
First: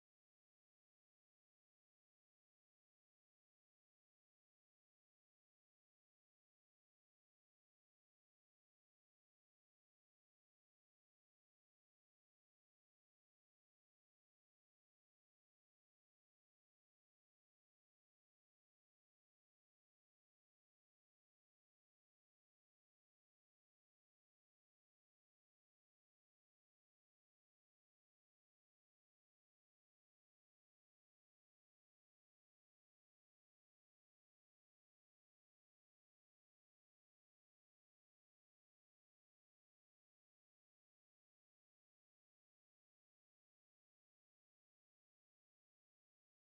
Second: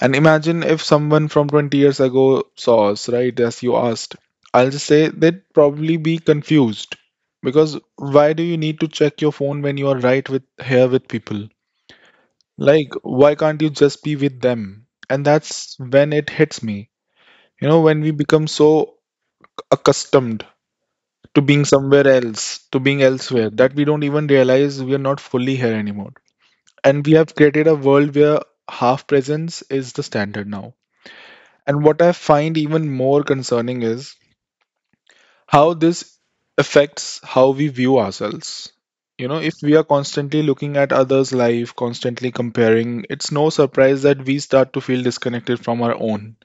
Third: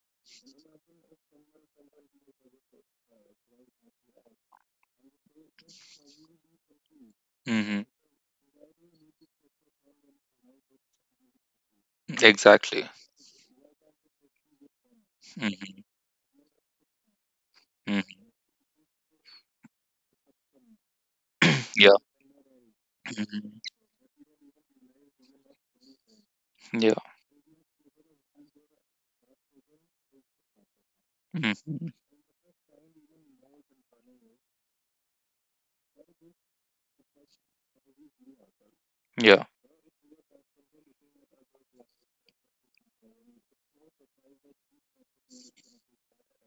And imagine if someone from 20 years ago saw us, right, as you asked. I'll just say they'd probably be confused, because Hmm. why do you need to check your phone when you are right with here with people? Exactly. Like, why can't you just be with them? And that's Hmm. when it hits me. You know, when we Hmm. become so accustomed to being Yeah. somewhere else, to being elsewhere, Hmm. that we don't even realize we are not fully here anymore. Yeah. And we have created a world where half presence is the standard now. And Hmm. what I find even more concerning is how this affects how we view ourselves. You know, Yeah. if we are constantly looking at others' life, constantly comparing, it's no surprise that we start to feel disconnected from our own.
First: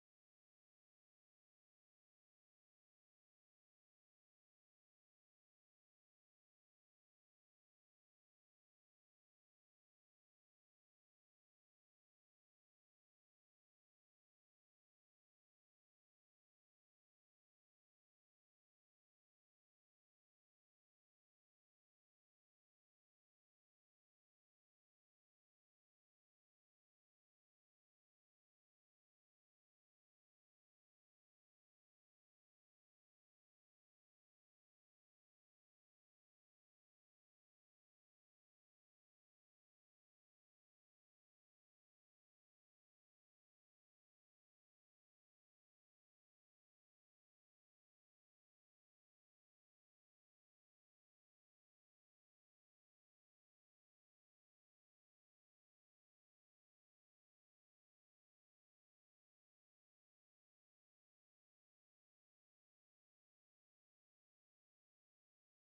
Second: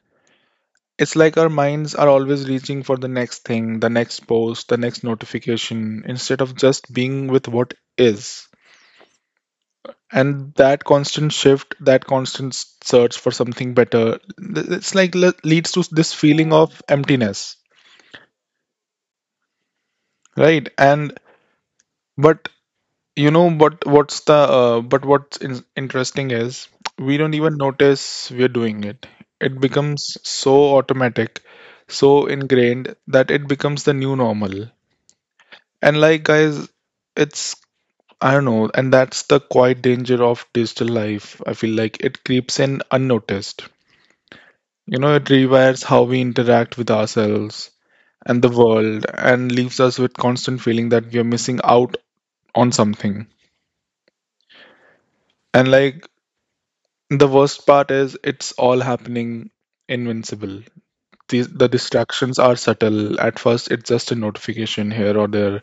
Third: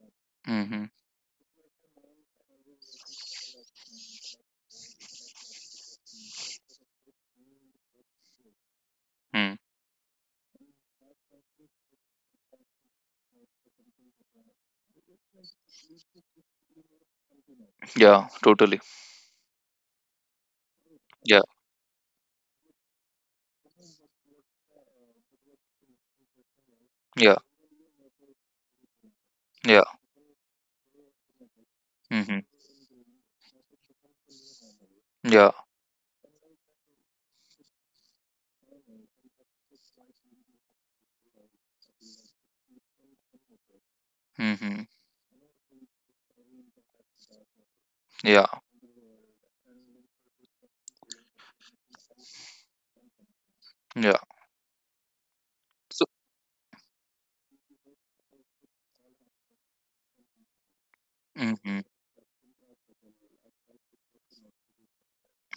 Hmm. It's like our minds are always reaching for the next thing, the next post, the next notification, instead of just being with what is. Mm. And that constant shift, that constant search for something better, it's like leads to this feeling of emptiness, Yeah, totally. right? And Yeah, but You know, what? What's the but what's in interesting is we yeah, don't even notice we're doing it. It yeah. becomes so automatic, so Hmm. ingrained that it becomes the new normal. Yeah. And like guys, it's, I don't know, and that's the quiet danger of digital life. I feel like it creeps in unnoticed. Hmm. You know, it rewires how we interact with ourselves and Yeah, the world, and leaves us with constant feeling that we are missing out on something. yeah. And So, like The worst part is it's all happening invincible. The hmm, distractions are subtle. At first, it's just a notification here or there,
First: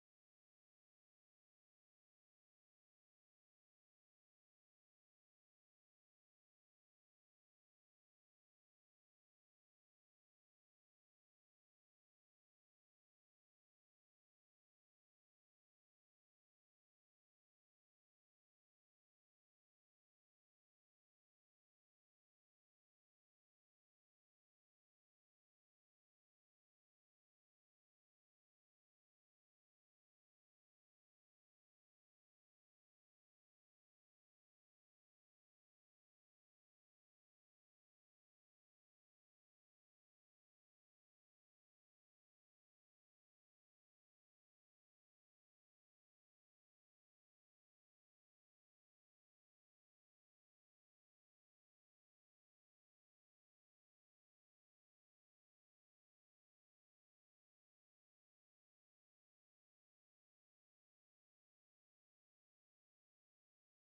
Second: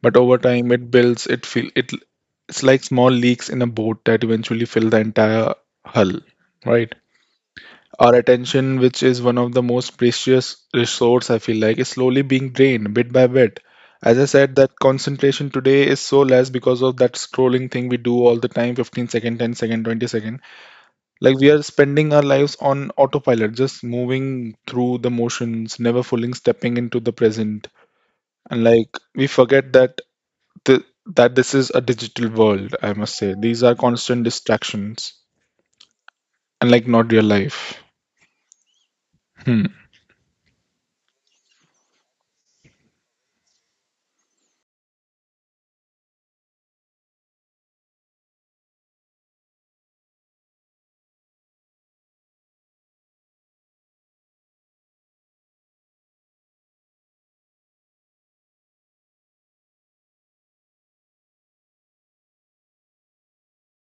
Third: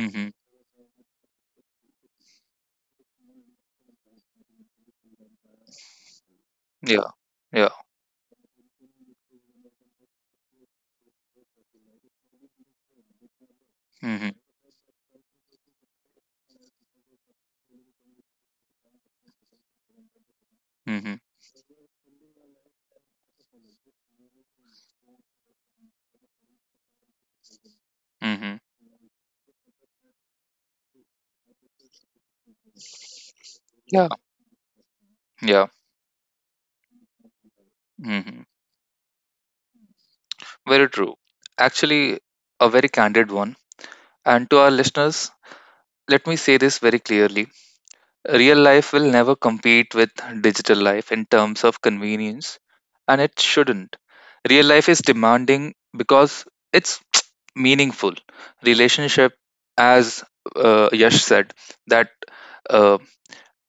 but over time, it builds. It feel it. It's like small leaks in a boat that eventually fill the entire hull, right? yeah, yeah. Our attention, which is one of the most precious resource, I feel like, is slowly being drained bit by bit. As Hmm. I Hmm. said, that concentration today is so less because of that scrolling thing we do all the time, 15 second, 10 second, 20 second. Hmm. Like we are spending our lives on autopilot, just moving through the motions, never fully stepping into the present. And like we forget that th- that this is a digital world, I must say. These are constant Yeah, distractions yeah. and like not real life. Hmm. Hmm. Very true. Actually, a very candid one. And to our listeners, let me say this very clearly: real life will never compete with digital life in terms of convenience, and it shouldn't. Real life is demanding because it's meaningful relationship, as Yash said, that uh,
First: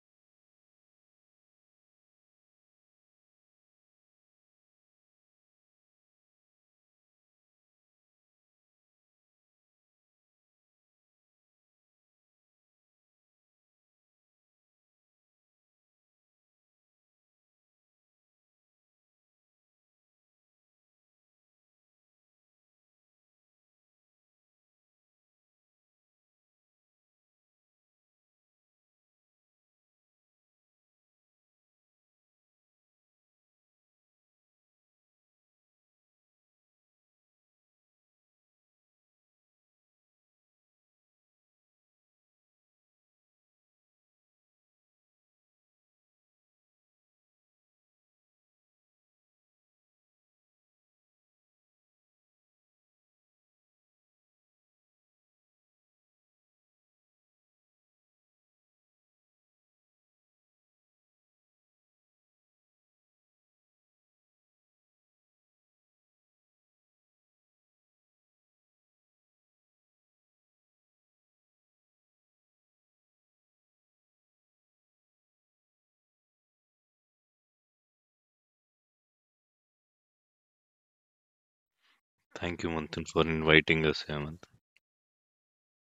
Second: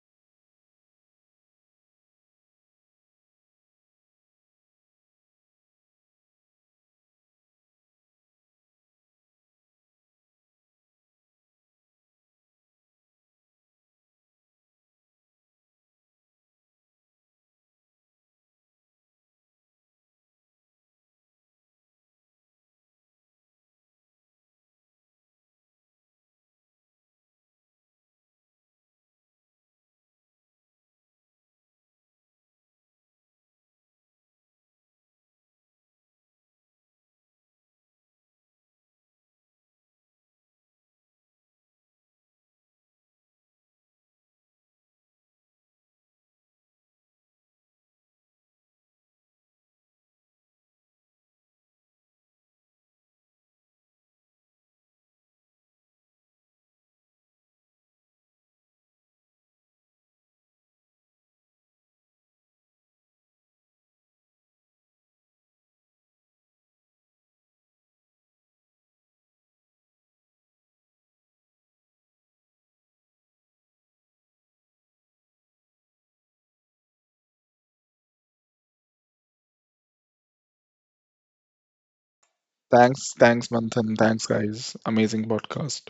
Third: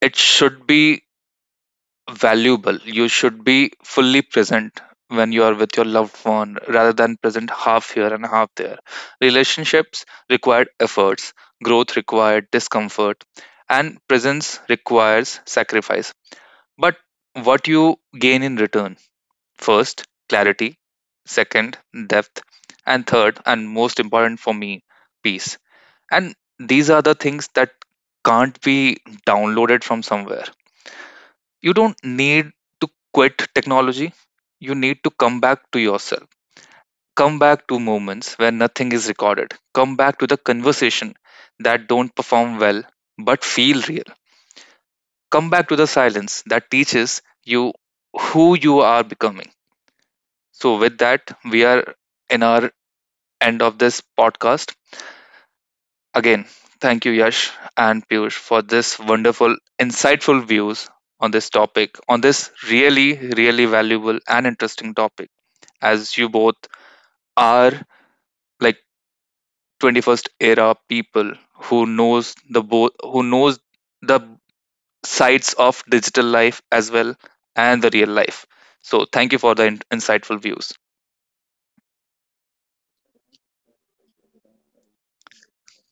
it should be valuable. You should be fully present when you are with your loved one rather than present half here and half there. Relationships require efforts, growth required discomfort, and presence requires sacrifice. But what you gain in return? First, clarity. Second, depth. And third, and most important for me, peace. And these are the things that can't be downloaded from somewhere. You don't need to quit technology. You need to come back to yourself. Come back to moments where nothing is recorded. Come back to the conversation that don't perform well but feel real. Come back to the silence that teaches you who you are becoming. So with that, we are in our end of this podcast. Again, thank you, Yash and Piyush, for this wonderful insightful views on this topic, on this really, really valuable and interesting topic, as you both are like 21st era people who knows the both, who knows the sides of digital life as well and the real life. So thank you for the insightful views. Thank you, Manthan, Thanks, for thanks, inviting Manthan. us here, Thanks, Manthan. guys. Amazing podcast.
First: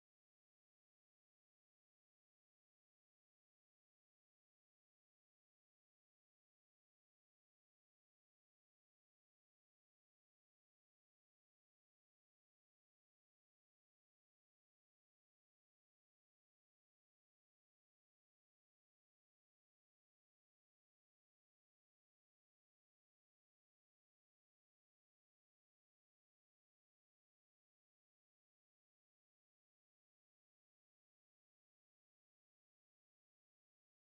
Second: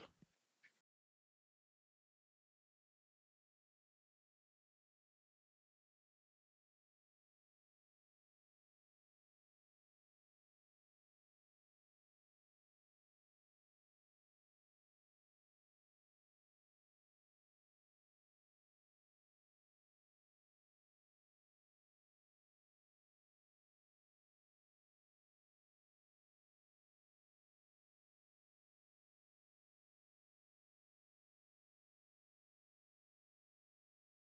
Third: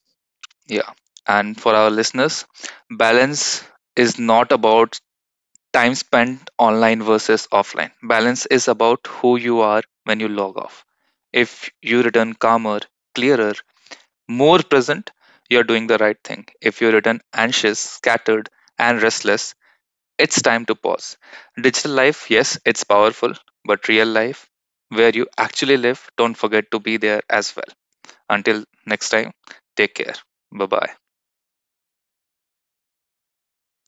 Yeah. And for our listeners, balance is not about time spent online versus offline. Balance is about who you are when you log off. If you return calmer, clearer, more present, you're doing the right thing. If you return anxious, scattered, and restless, it's time to pause. Digital life, yes, it's powerful, but real life, where you actually live, don't forget to be there as well. Until next time, take care. Bye bye.